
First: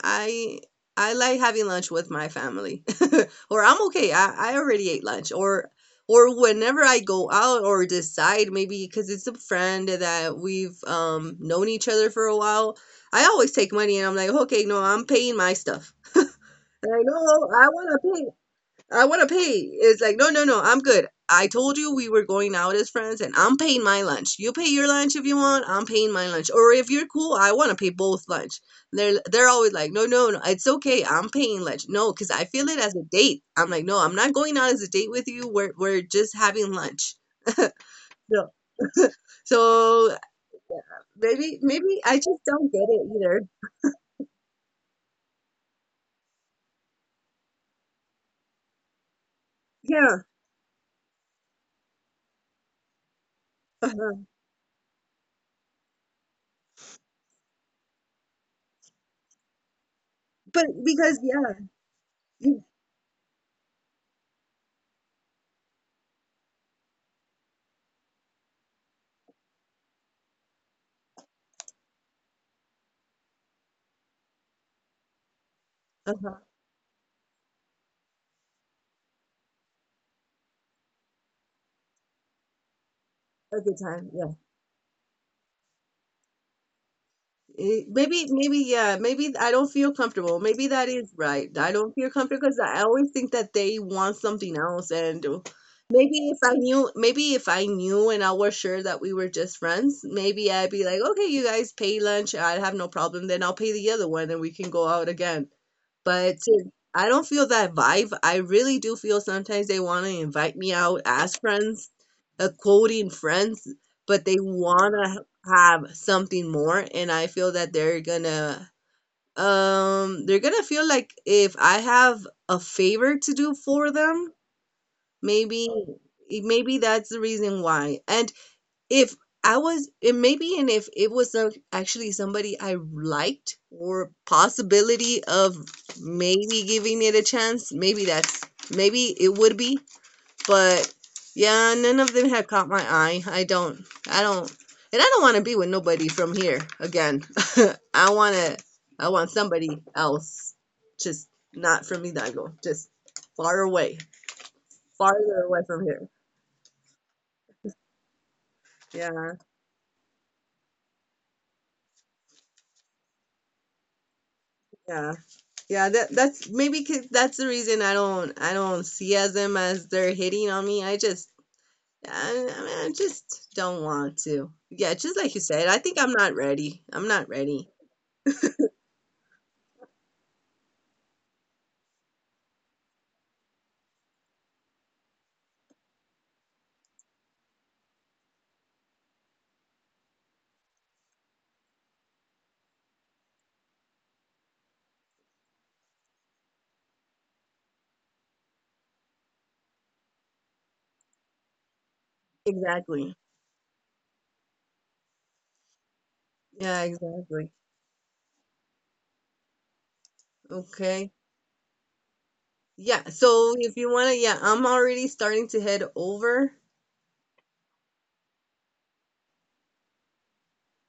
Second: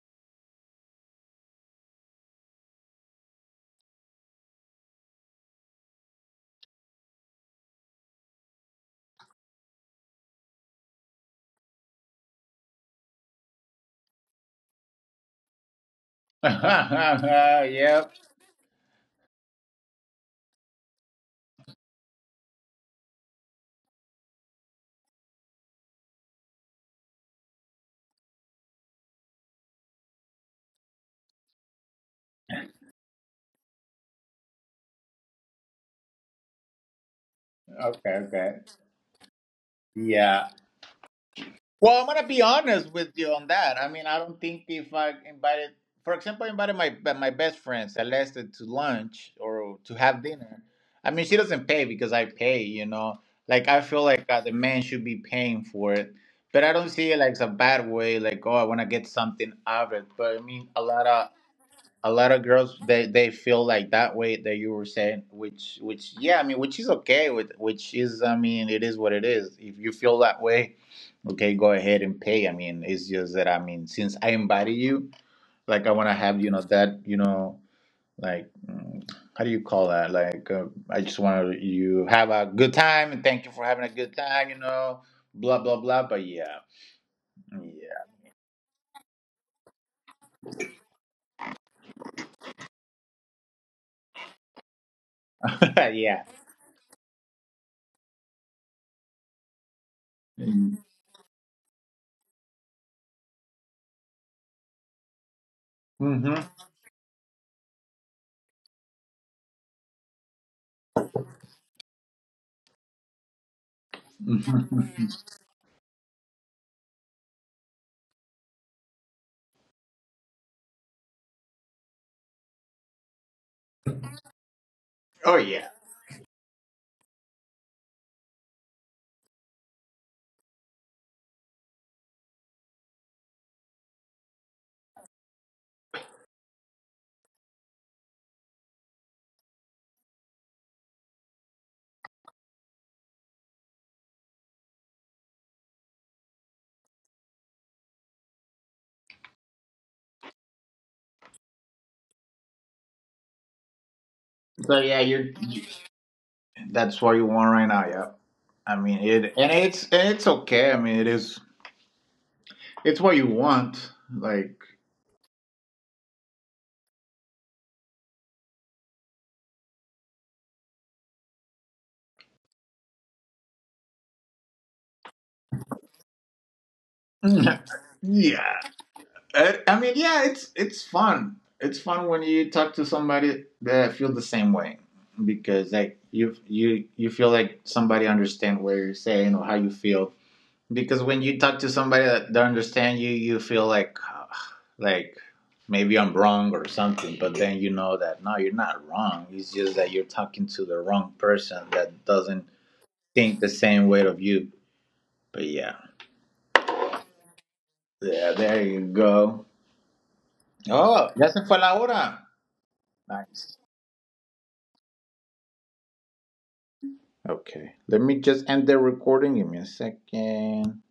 I I like having lunch with my family." [laughs] Or I'm okay. I already ate lunch or whenever I go out or decide maybe because it's a friend that we've known each other for a while, I always take money and I'm like, "Okay, no, I'm paying my stuff." Like, no, I want to
Yep.
pay. I want to pay. It's like, no, no, no, I'm good. I told you we were going out as friends, and I'm paying my lunch. You pay your lunch if you want. I'm paying my lunch. Or if you're cool, I want to pay both lunch. They're always like, no, no, no, it's okay. I'm paying lunch. No, because I feel it as a date. I'm like, no, I'm not going out as a date with you. We're just having lunch.
Okay.
So
Okay.
so
Yeah.
maybe
Well,
maybe
I'm
I
gonna
just
be
don't get
honest
it
with you
either.
on that. I mean, I don't think. If I invited, for example, I invited my best friend Celeste to lunch or to have
Yeah,
dinner. I mean, she doesn't pay because I pay. Like, I feel
uh-huh.
like, the man should be paying for it, but I don't see it like it's a bad way. Like, oh, I want to get something out of it. But I
But
mean, a lot
because
of
yeah,
a lot of
you
girls, they feel like that way that you were saying, which, yeah, I mean, which is okay, with which is, I mean, it is what it is, if you feel that way. Okay, go ahead and pay. I mean, it's just that, I mean, since I invited you, like, I want to have,
uh-huh,
that, like, how do you call that, like, I just want to, you have a good time, and thank you
a
for
good
having a
time.
good
Yeah.
time, blah blah blah, but yeah.
Eh, maybe, maybe, yeah, maybe I don't feel comfortable. Maybe that is right. I don't feel comfortable because I always think that they want something else. And
Yeah. [laughs]
maybe if
Yeah.
I knew, maybe if I knew and I was sure that we were just friends, maybe I'd
Hmm.
be like, okay, you guys pay lunch. I'd have no problem. Then I'll pay the other one and we can go out again. But
[laughs]
to I don't feel that vibe. I really do feel sometimes they want to invite me out as friends, quoting friends, but they want to have something more, and I feel that they're gonna feel like if I have a favor to do for them,
Oh
maybe
yeah.
maybe that's the reason why. And if I was and maybe and if it was a actually somebody I liked or possibility of maybe giving it a chance, maybe that's maybe it would be, but yeah, none of them have caught my eye. I don't and I don't want to be with nobody from here again. [laughs] I want to I want somebody else just not from Hidalgo, just far away,
So yeah, you're.
farther away from here.
That's what you want right now, yeah. I mean
Yeah,
it, and it's okay. I mean it is. It's what you want. Like.
yeah. Yeah, that that's maybe 'cause that's the reason I don't see as them as they're hitting on me. I just I mean, I just don't want to. Yeah, just like you said, I think I'm not ready. I'm not
[laughs]
ready.
Yeah, I mean, yeah, it's fun. It's fun when you talk to somebody that feel the same way, because, like, you feel like somebody understand what you're saying or how you feel, because when you talk to somebody that don't understand you, you feel like, like, maybe I'm wrong or something, but then you know that, no, you're not wrong. It's just that you're talking to the wrong person that doesn't
Exactly.
think the same way of you. But yeah,
Yeah, exactly.
yeah, there you go. Oh,
Okay.
ya se fue la hora.
Yeah,
Nice.
so if you want to, yeah, I'm already starting to head over.
Okay, let me just end the recording. Give me a second.